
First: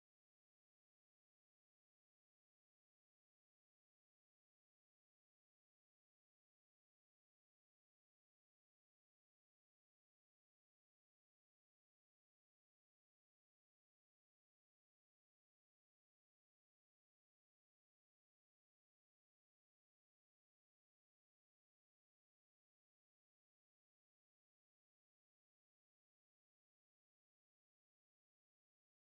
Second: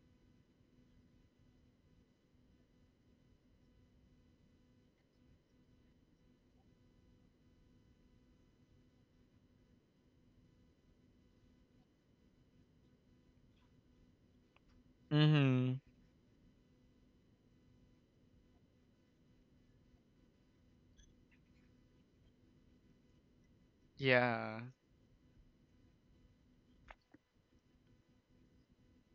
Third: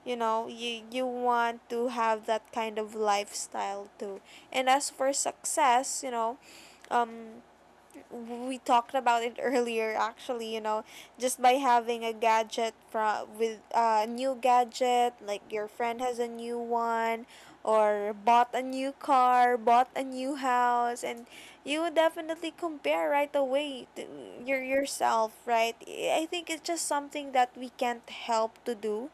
S1: You know, you want to have that kind of lifestyle too. And as for success, you know, um, we talked about it (laughs) earlier, actually. You know, just by having a gadget, from with a new gadget, like your
S2: Mm-hmm.
S1: friend has a new one or bought a new car, bought a new house, and you would definitely compare right away to
S2: Yeah.
S1: yourself, right? I think it's just something that we can't help to do.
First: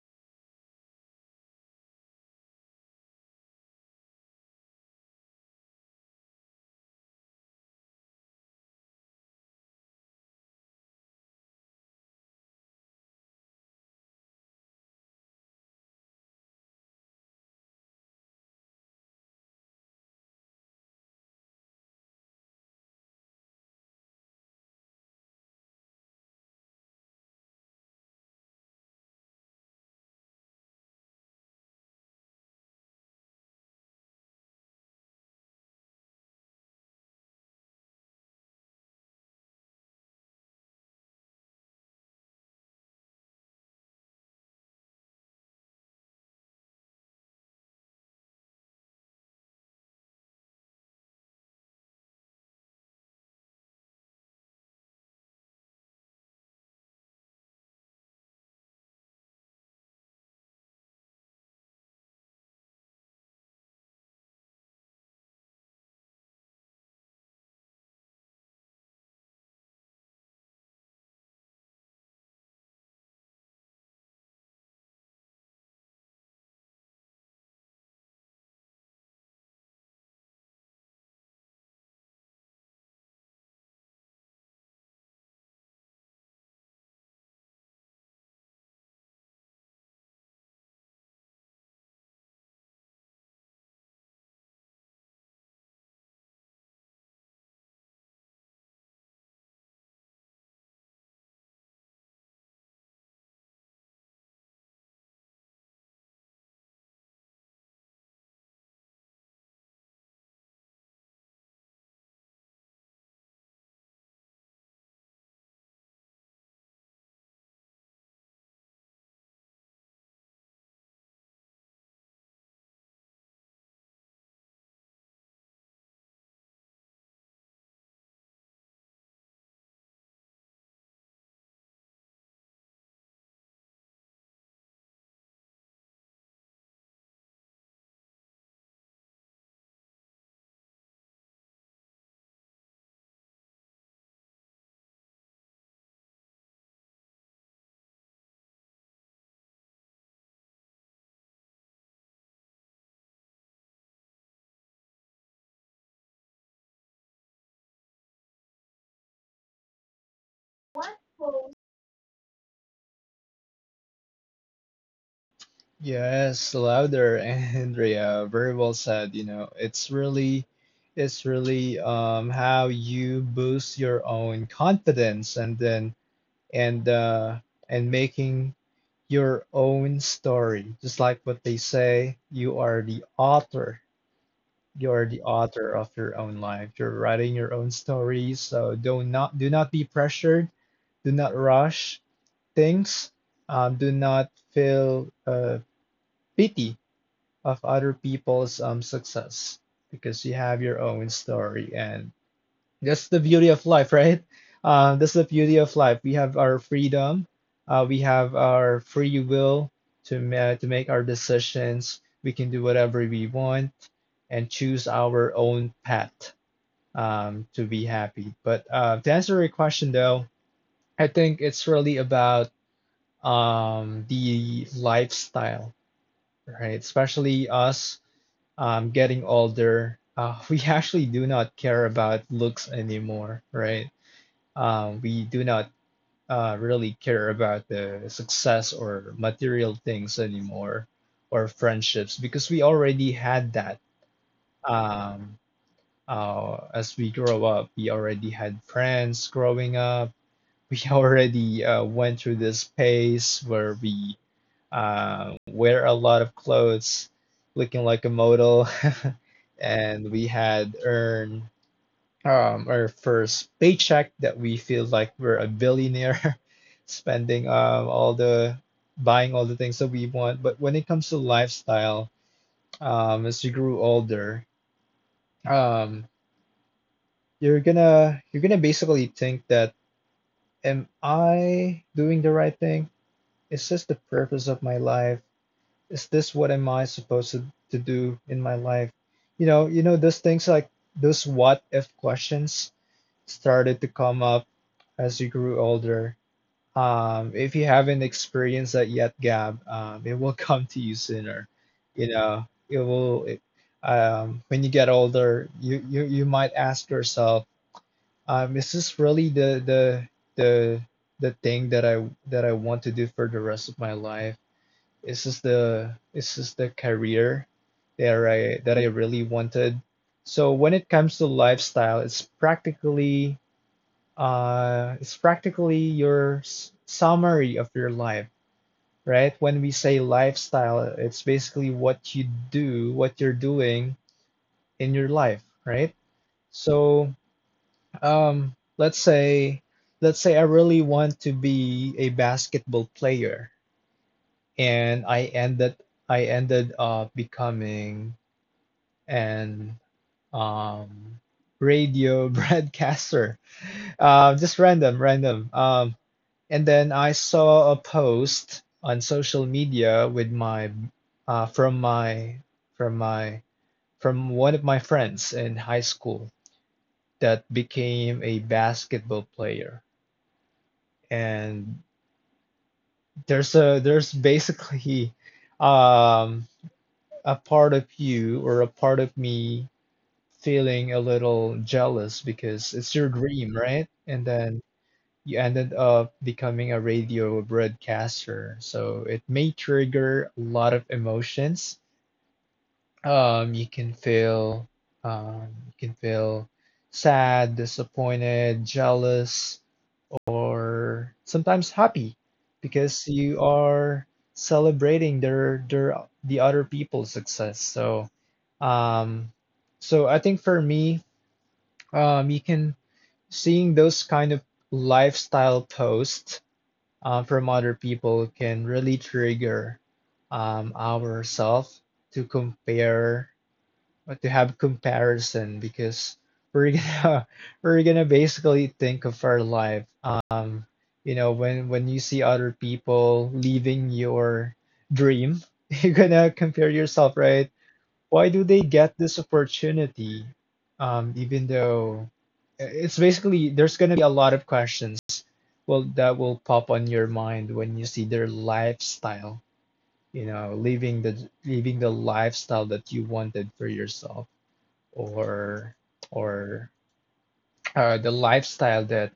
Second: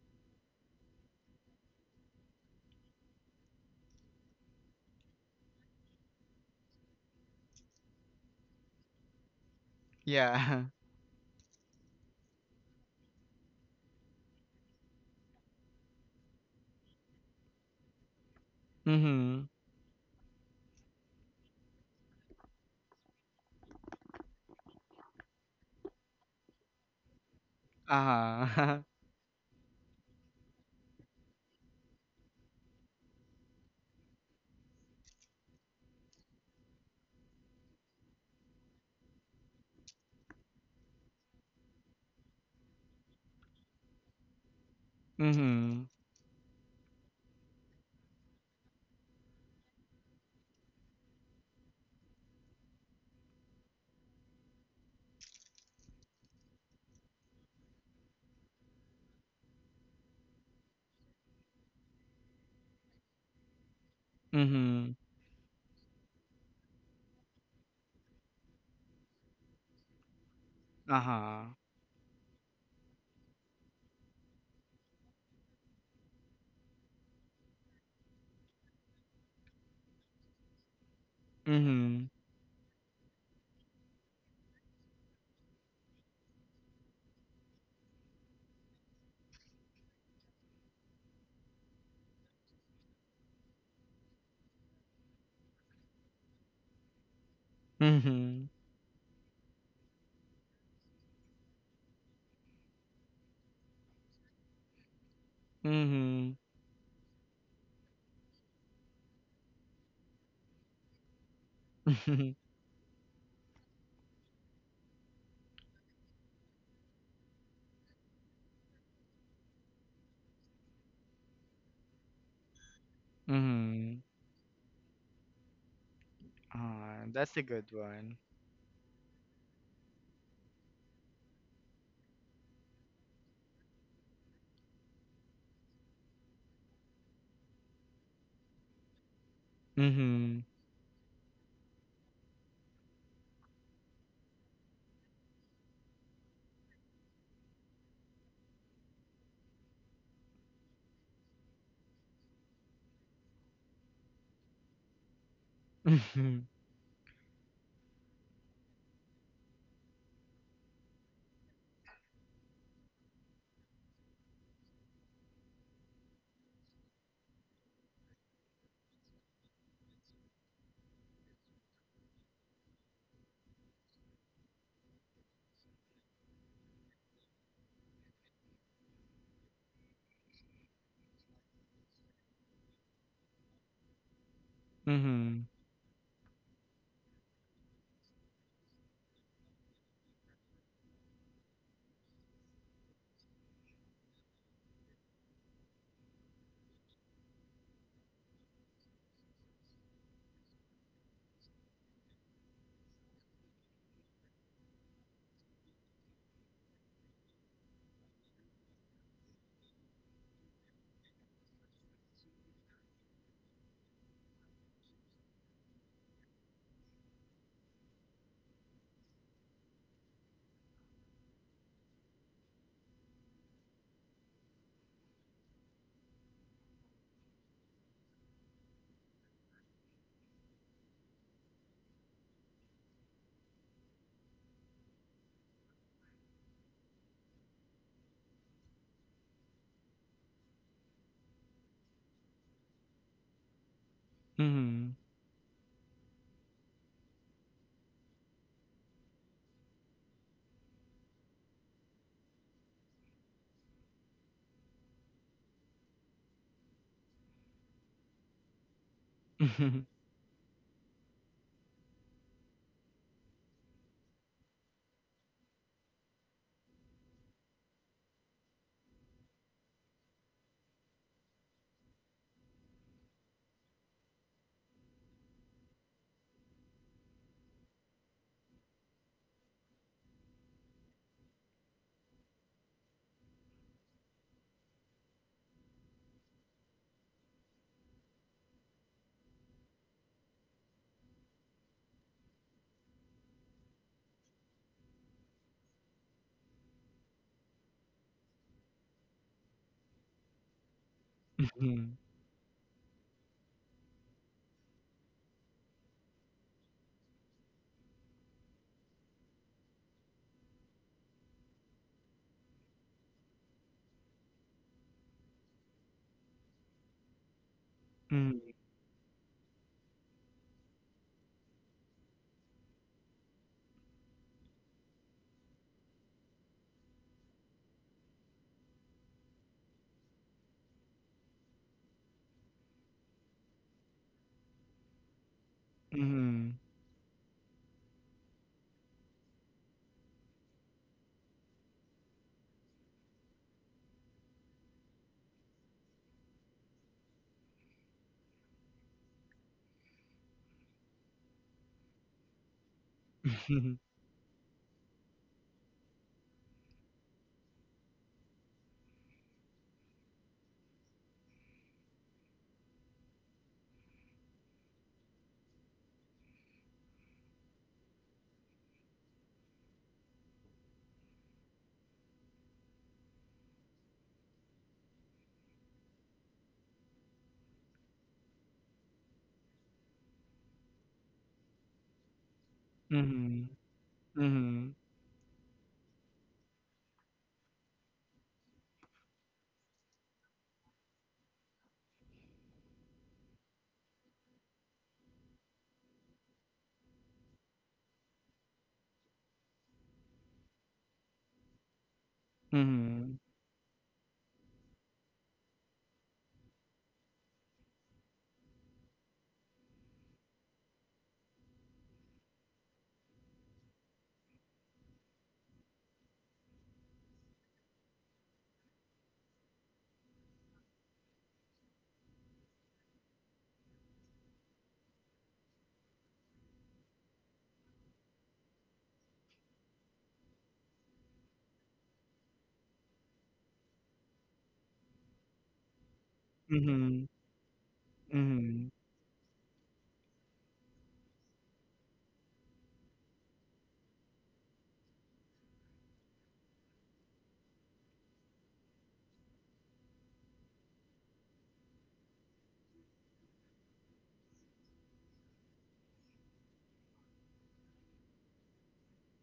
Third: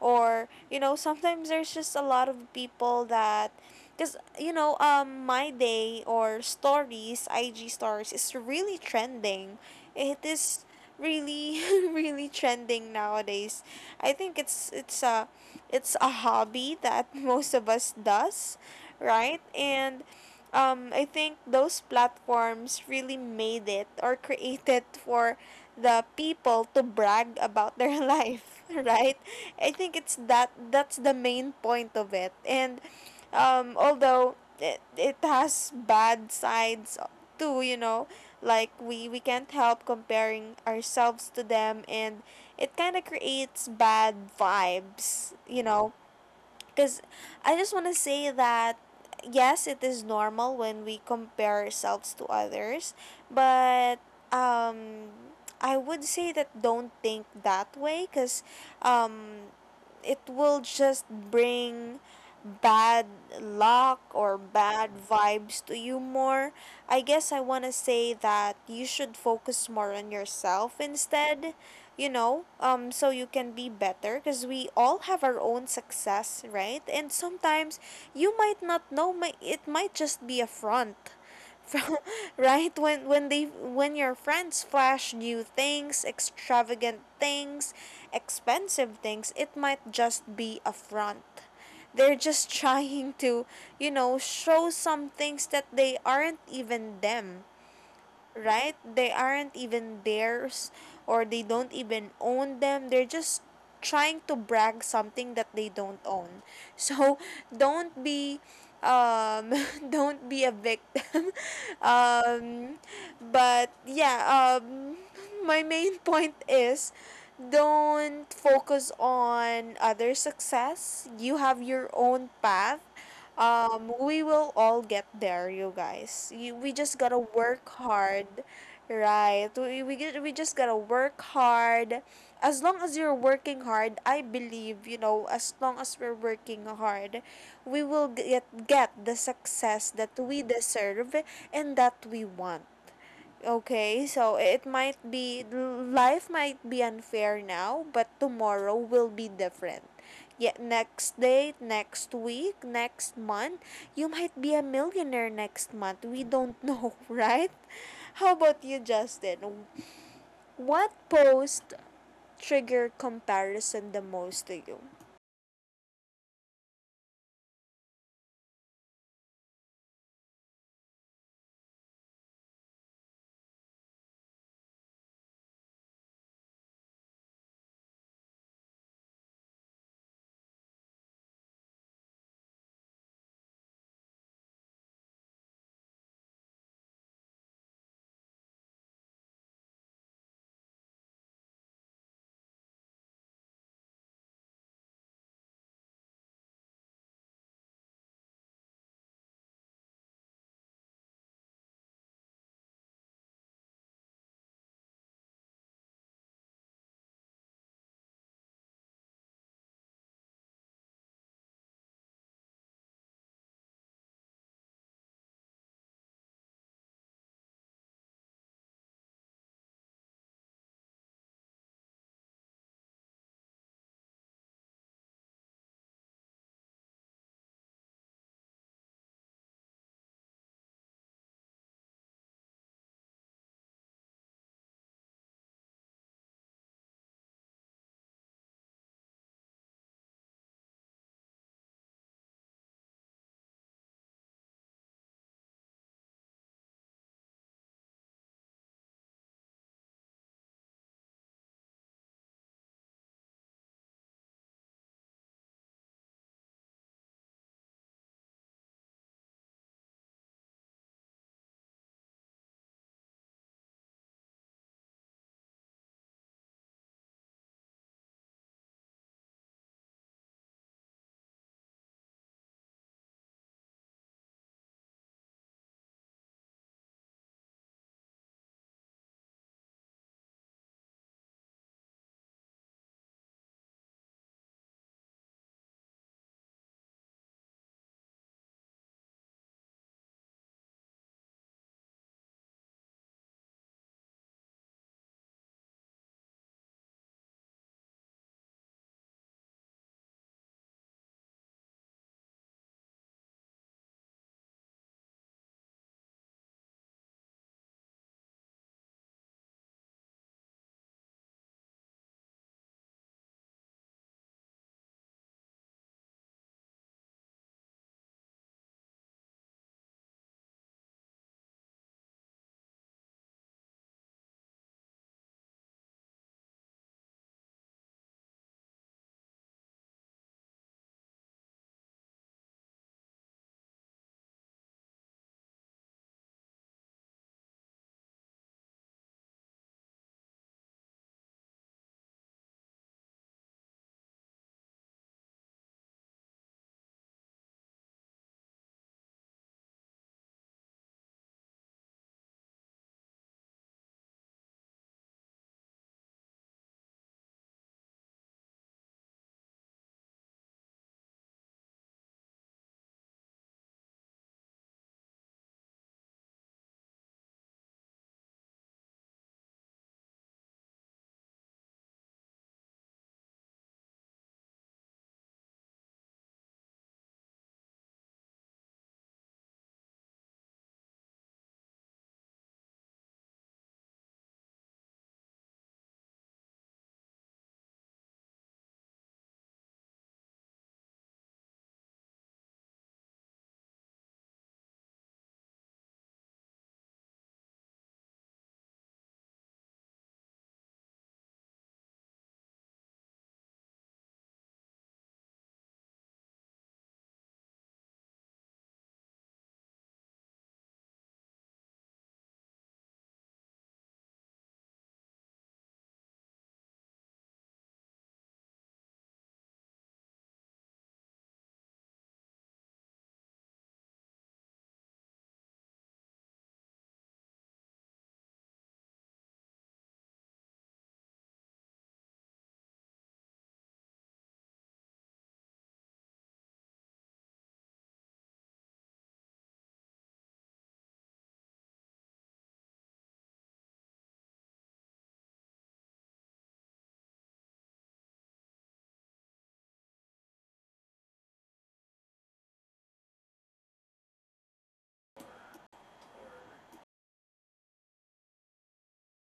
S1: Or you know, sometimes there's just a lot of people that because you know, my day or stories, IG stories, is really trending. It is
S2: Yeah. (laughs)
S1: really (laughs) really trending nowadays. I think it's a hobby that (laughs) most of us does, right?
S2: Mm-hmm.
S1: And I think those platforms really made it or created for the people to brag about their (laughs) life,
S2: Uh-huh.
S1: right? I think it's that's the main point of it. And although it has bad sides too, you know, like we can't help comparing ourselves to them, and it kind of creates bad
S2: (laughs)
S1: vibes, you
S2: Mm-hmm.
S1: know because I just want to say that yes, it is normal when we compare ourselves to others, but um, I would say that don't think that way because um, it will just bring bad luck or bad
S2: Mm-hmm.
S1: vibes to you more. I guess I want to say that you should focus more on yourself
S2: Uh-huh.
S1: instead. So you can be better because we all have our own success, right? And sometimes you might not know, it might just be a front. (laughs) From,
S2: Mm-hmm.
S1: right, when they when your friends flash new things, extravagant things, expensive things, it might just be a front. They're just (laughs) trying to, you know, show some things that they aren't even them,
S2: Mm-hmm.
S1: right? They aren't even theirs, or they don't even own them. They're just trying to brag something that they don't
S2: Mm-hmm.
S1: own. (laughs) So don't be um (laughs) don't be a victim. (laughs)
S2: (laughs)
S1: um but yeah, my main point is, don't focus on other success. You have your own path.
S2: Mm-hmm.
S1: We will all get there, you guys. We just
S2: Ah,
S1: gotta
S2: that's a good
S1: work
S2: one.
S1: hard, right? We just gotta work hard. As long as you're working hard, I believe, you know, as long as we're working hard, we will get the success that
S2: Mm-hmm.
S1: we deserve and that we want. Okay, so it might be, life might be unfair now, but tomorrow will be different. Yet next day, next week, next month, you might be a millionaire next month. We
S2: Mm-hmm.
S1: don't know, (laughs) right? How about you, Justin? What post triggered comparison the most to you?
S3: Yes, louder, (laughs) Andrea. Very well said. You know, it's really how you boost your own confidence and then and uh and making your own story. Just like what they say, you are the author. You are the
S2: Mm-hmm.
S3: author of your own life. You're writing your own story, so do not be pressured. Do not rush things. Do not feel pity of other people's success because you have your own story and that's the beauty of life, (laughs) right? That's the beauty of life. We have our freedom, we have our free will to make our decisions. We can do whatever we want and choose our own path to be happy. But to answer your question though, I think it's really about the lifestyle, right? Especially us getting older, (laughs) we actually do not care about looks anymore, right? We do not really care about the success or material things anymore or friendships because we already had that.
S2: Mm-hmm.
S3: Um, as we grow up, we already had friends growing up, we (laughs) already went through this phase where we wear a lot of clothes, looking like a model, (laughs) and we had earned our first paycheck that we feel like we're a billionaire, (laughs) spending all the buying all the things that we want. But when it comes to lifestyle, as you grew older, um, you're gonna basically think that, am I doing the right thing? Is this the purpose of my life? Is this what am I supposed to do in my life? You know, those things, like those what if questions started to come up as you grew older. If you haven't experienced that yet, Gab, it will (laughs) come to you sooner.
S2: Mm-hmm.
S3: You know, it will. When you get older, you might ask yourself, is this really the the the thing that I want to do for the rest of my life? This is the career that I really wanted. So when it comes to lifestyle, it's practically your summary of your life, right? When we say lifestyle, it's basically what you do, what you're doing in your life, right?
S2: Mm-hmm. Mm-hmm.
S3: So um, let's say let's say I really want to be a basketball player, and I ended up becoming an um, radio (laughs) broadcaster. Just random, random. And then I saw a post on social media with my uh, from my from my from one of my friends in high school that became a basketball player. And there's a there's basically um a part of you or a part of me feeling a little jealous because it's your
S2: Mm-hmm.
S3: dream, right? And then
S2: Mm-hmm.
S3: you ended up becoming a radio broadcaster. So it may trigger a lot of emotions. You can feel you can feel sad, disappointed, jealous, or sometimes happy because you are celebrating their the other people's success. Um so I think for me you can seeing those kind of lifestyle posts from other people can really trigger ourselves to compare but to have comparison because we're gonna (laughs) we're gonna basically think of our life um you know when you see other people leaving your dream, (laughs) you're gonna
S2: Mm-hmm. Mm-hmm.
S3: compare
S2: Mm-hmm. Mm-hmm.
S3: yourself, right? Why do they get this opportunity even though it's basically there's gonna be a lot of questions well that will pop on your mind when you see their lifestyle, you know, leaving the lifestyle that you wanted for yourself or or the lifestyle that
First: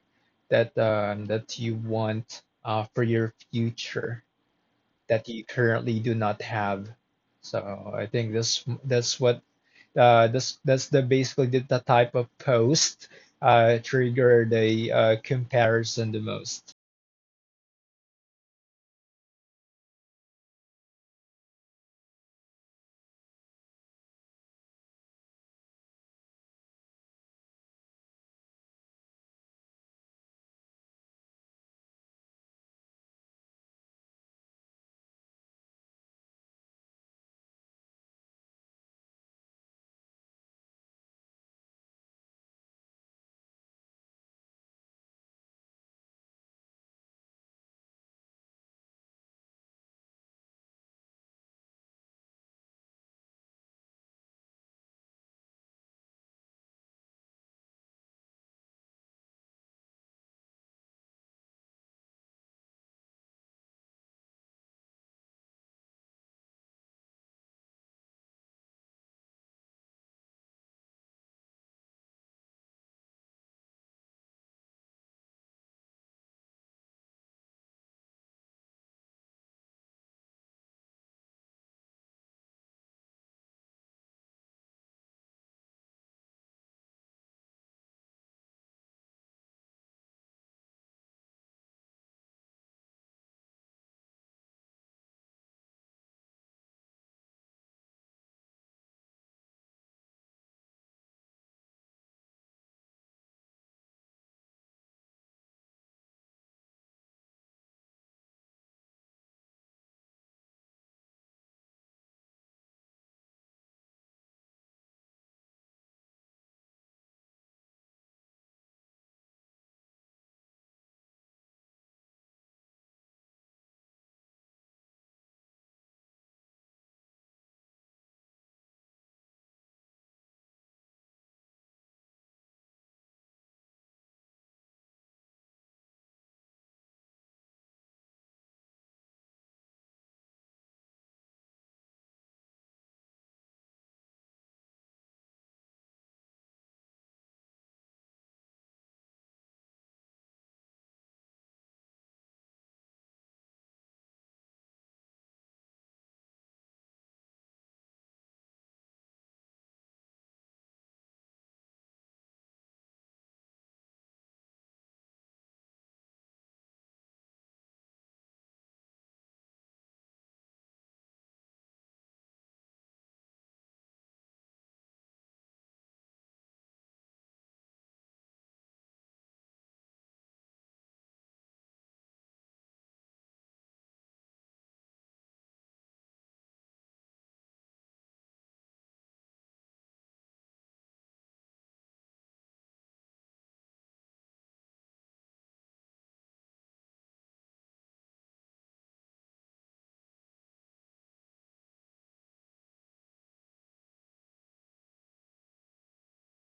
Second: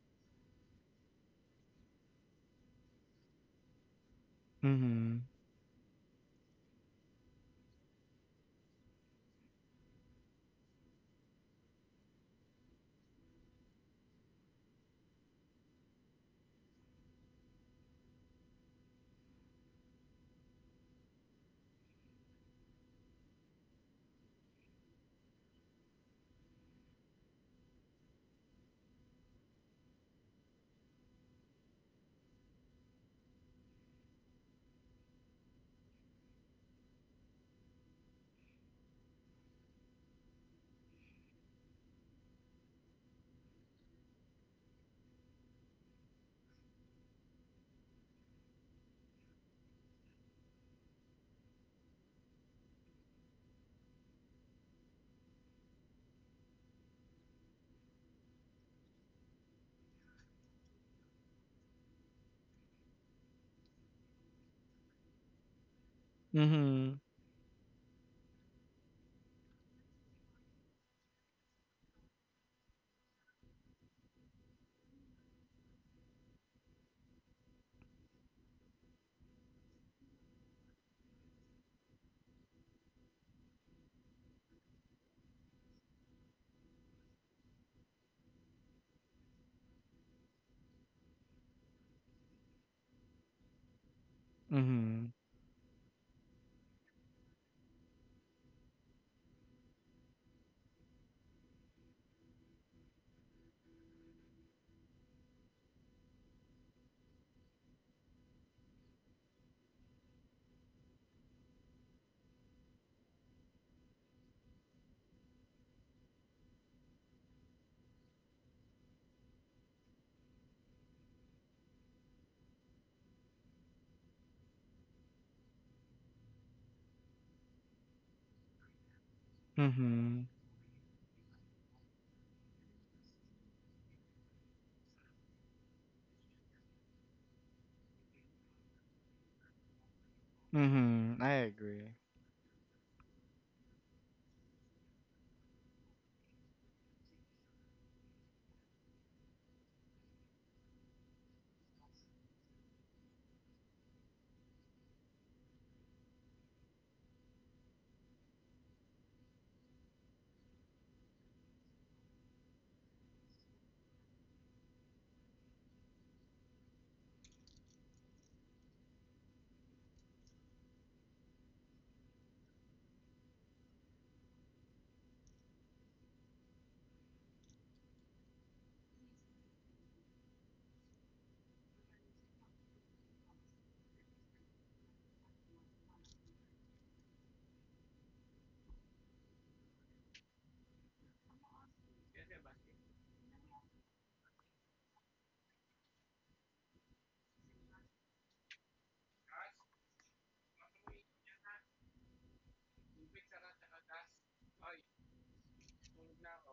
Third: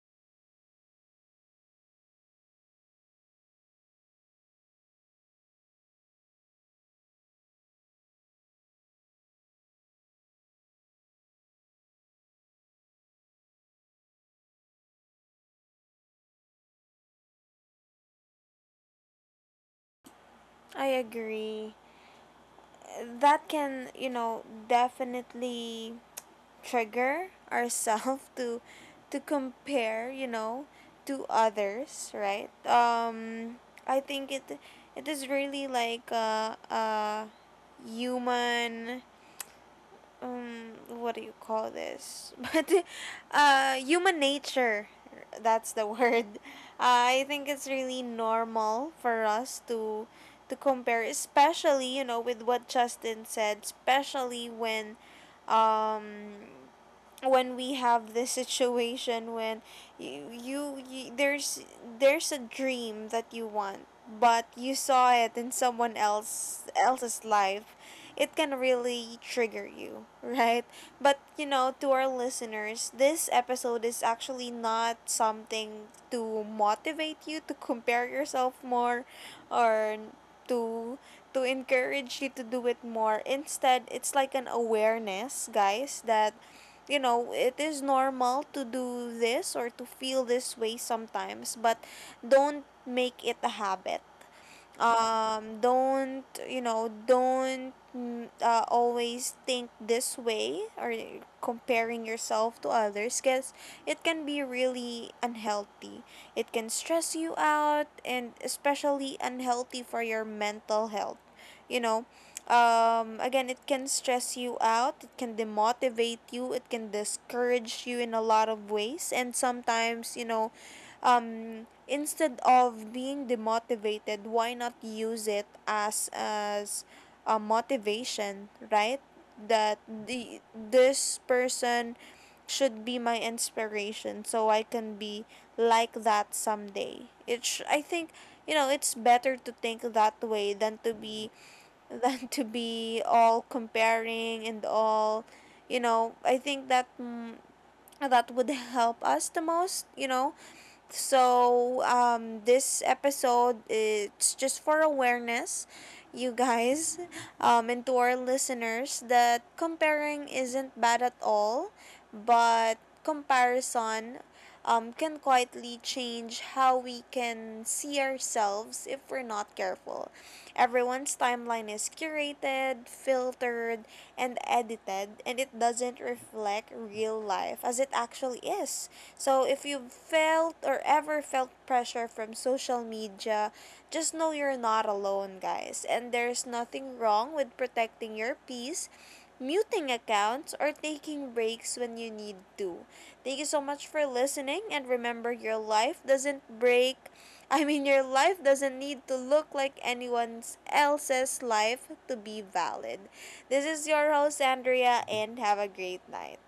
S3: that you want for your future
S2: Mm-hmm.
S3: that you currently do not have. So I think this that's what this that's the basically the type of post triggered a comparison the most.
S1: I agree. That can, you know, definitely trigger ourselves (laughs) to compare, you know, to others, right? I think it is really like a human, what do you call this, (laughs) but human nature, that's the (laughs) word. I think it's really normal for us to compare, especially, you know, with what Justin said, especially um when we have this situation, when you there's a dream that you want but you saw it in someone else
S2: Mm-hmm.
S1: else's life. It can really trigger you, right? But you know, to our listeners, this episode is actually not something to motivate you to compare yourself more, or to to encourage you to do it more. Instead, it's like an awareness, guys, that you know, it is normal to do this or to feel this way sometimes, but don't make it a habit.
S2: Mm-hmm.
S1: Don't, you know, don't always think this way or comparing yourself to others, because it can be really unhealthy. It can stress you out, and especially unhealthy for your mental health, you know. Again, it can stress you out, it can demotivate you, it can discourage you in a lot of ways. And sometimes, you know, instead of being demotivated, why not use it as a motivation, right? That
S2: Mm-hmm.
S1: the this person should be my inspiration, so I can be like that someday. I think, you know, it's better to think that way than to
S2: Mm-hmm. I
S1: be (laughs)
S2: agree.
S1: than to be all comparing and all, you know. I think that would help us the most, you know. So, this episode, it's just for awareness, you guys, and to our listeners, that comparing isn't bad at all, but comparison can quietly change how we can see ourselves if we're not careful. Everyone's timeline is curated, filtered, and edited, and it doesn't reflect real life as it actually is. So if you've felt, or ever felt, pressure from social media, just know you're not alone, guys. And there's nothing wrong with protecting your peace, muting accounts, or taking breaks when you need to. Thank you so much for listening, and remember, your life doesn't break (laughs) I mean your life doesn't need to look like anyone's else's life to be valid. This is your host, Andrea, and have a great night.